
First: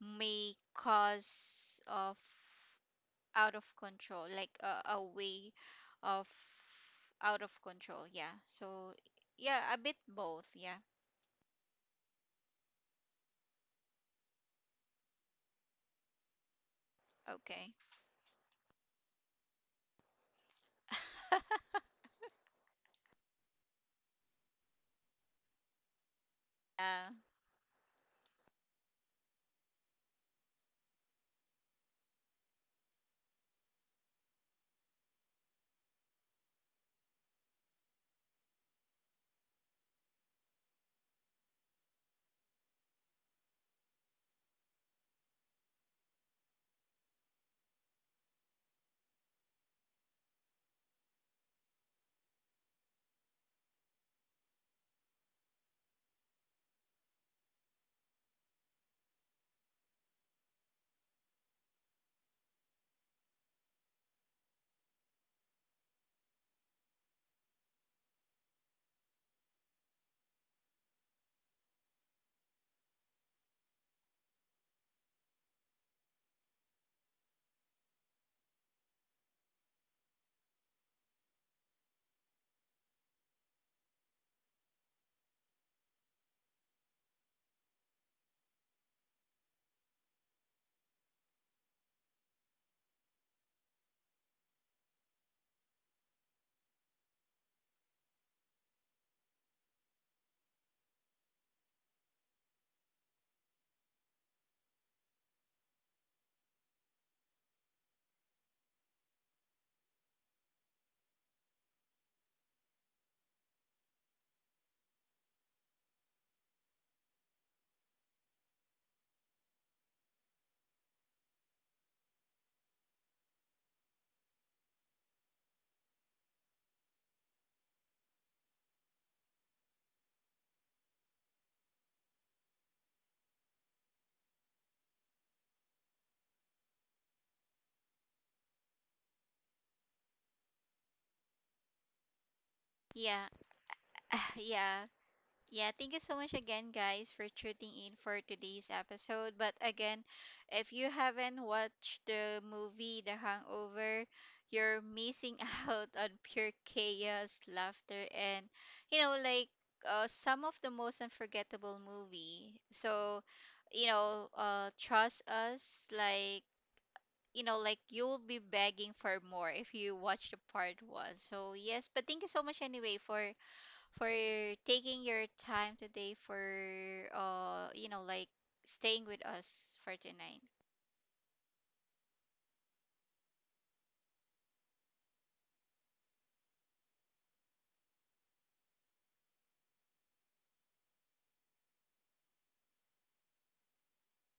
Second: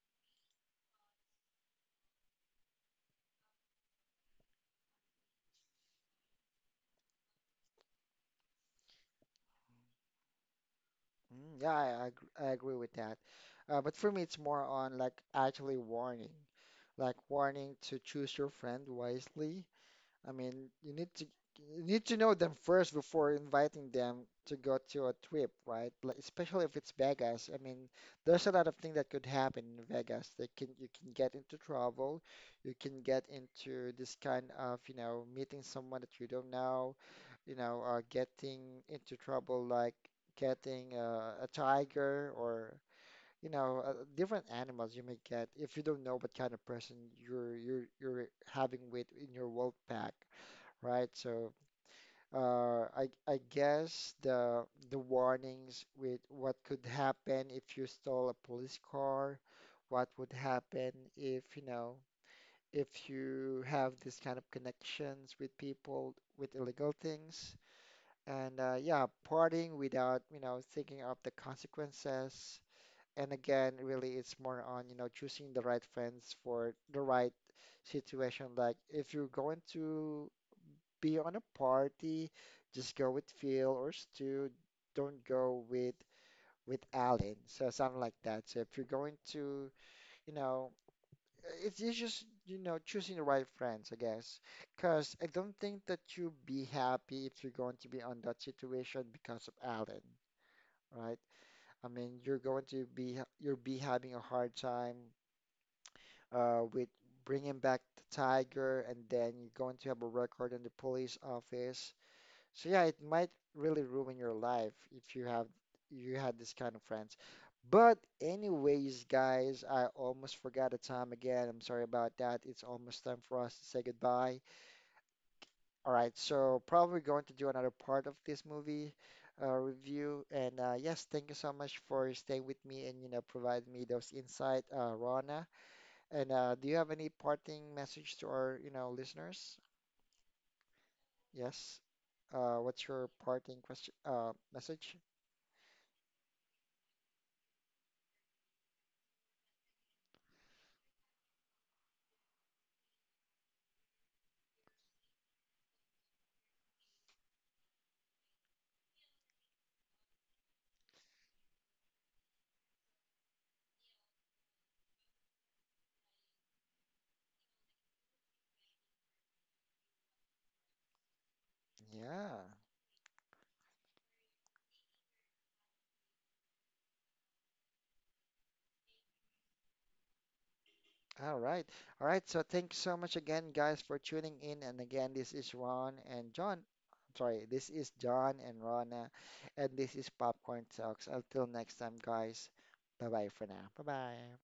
Speaker 2: may cause of out of control, like a way of out of control, yeah. So yeah, a bit both, yeah.
Speaker 1: Mm, yeah, I agree with that. But for me, it's more on like actually warning, like
Speaker 2: Okay.
Speaker 1: warning to choose your friend wisely, I mean, you
Speaker 2: (laughs)
Speaker 1: need to know them first before inviting them to go to a trip, right? Like especially if it's
Speaker 2: Yeah,
Speaker 1: Vegas. I mean, there's a lot of things that could happen in Vegas. They can you can get into trouble, you can get into this kind of, you know, meeting someone that you don't know, you know, getting into trouble like getting a tiger or you know, different animals you may get if you don't know what kind of person you're having with in your world pack right? So I guess the warnings with what could happen if you stole a police car, what would happen if you know if you have this kind of connections with people with illegal things, and yeah, partying without you know thinking of the consequences. And again, really, it's more on you know choosing the right friends for the right situation. Like if you're going to be on a party, just go with Phil or Stu. Don't go with Alan. So something like that. So if you're going to, you know, it's just, you know, choosing the right friends, I guess. Because I don't think that you'll be happy if you're going to be on that situation because of Alan, right? I mean, you're going to you'll be having a hard time with bringing back the tiger, and then you're going to have a record in the police office. So yeah, it might really ruin your life if you had this kind of friends. But anyways, guys, I almost forgot the time again. I'm sorry about that. It's almost time for us to say goodbye. All right, so probably going to do another part of this movie review. And yes, thank you so much for staying with me and you know providing me those insight, Rana. And do you have any parting message to our you know listeners? Yes. What's your
Speaker 2: yeah.
Speaker 1: parting question
Speaker 2: (sighs) Yeah.
Speaker 1: message?
Speaker 2: Yeah, thank you so much again, guys, for tuning in for today's episode. But again, if you haven't watched the movie The Hangover, you're missing (laughs) out on pure chaos, laughter, and you know, like, some of the most unforgettable movie. So, you know, trust us, like you know, like you'll be begging for more if you watch the part one. So yes, but thank you
Speaker 1: Yeah.
Speaker 2: so much anyway for for taking your time today for, you know, like staying with us for tonight.
Speaker 1: All right. All right. So thank you so much again, guys, for tuning in. And again, this is Ron and John. I'm sorry, this is John and Rona, and this is Popcorn Talks. Until next time, guys. Bye bye for now. Bye bye.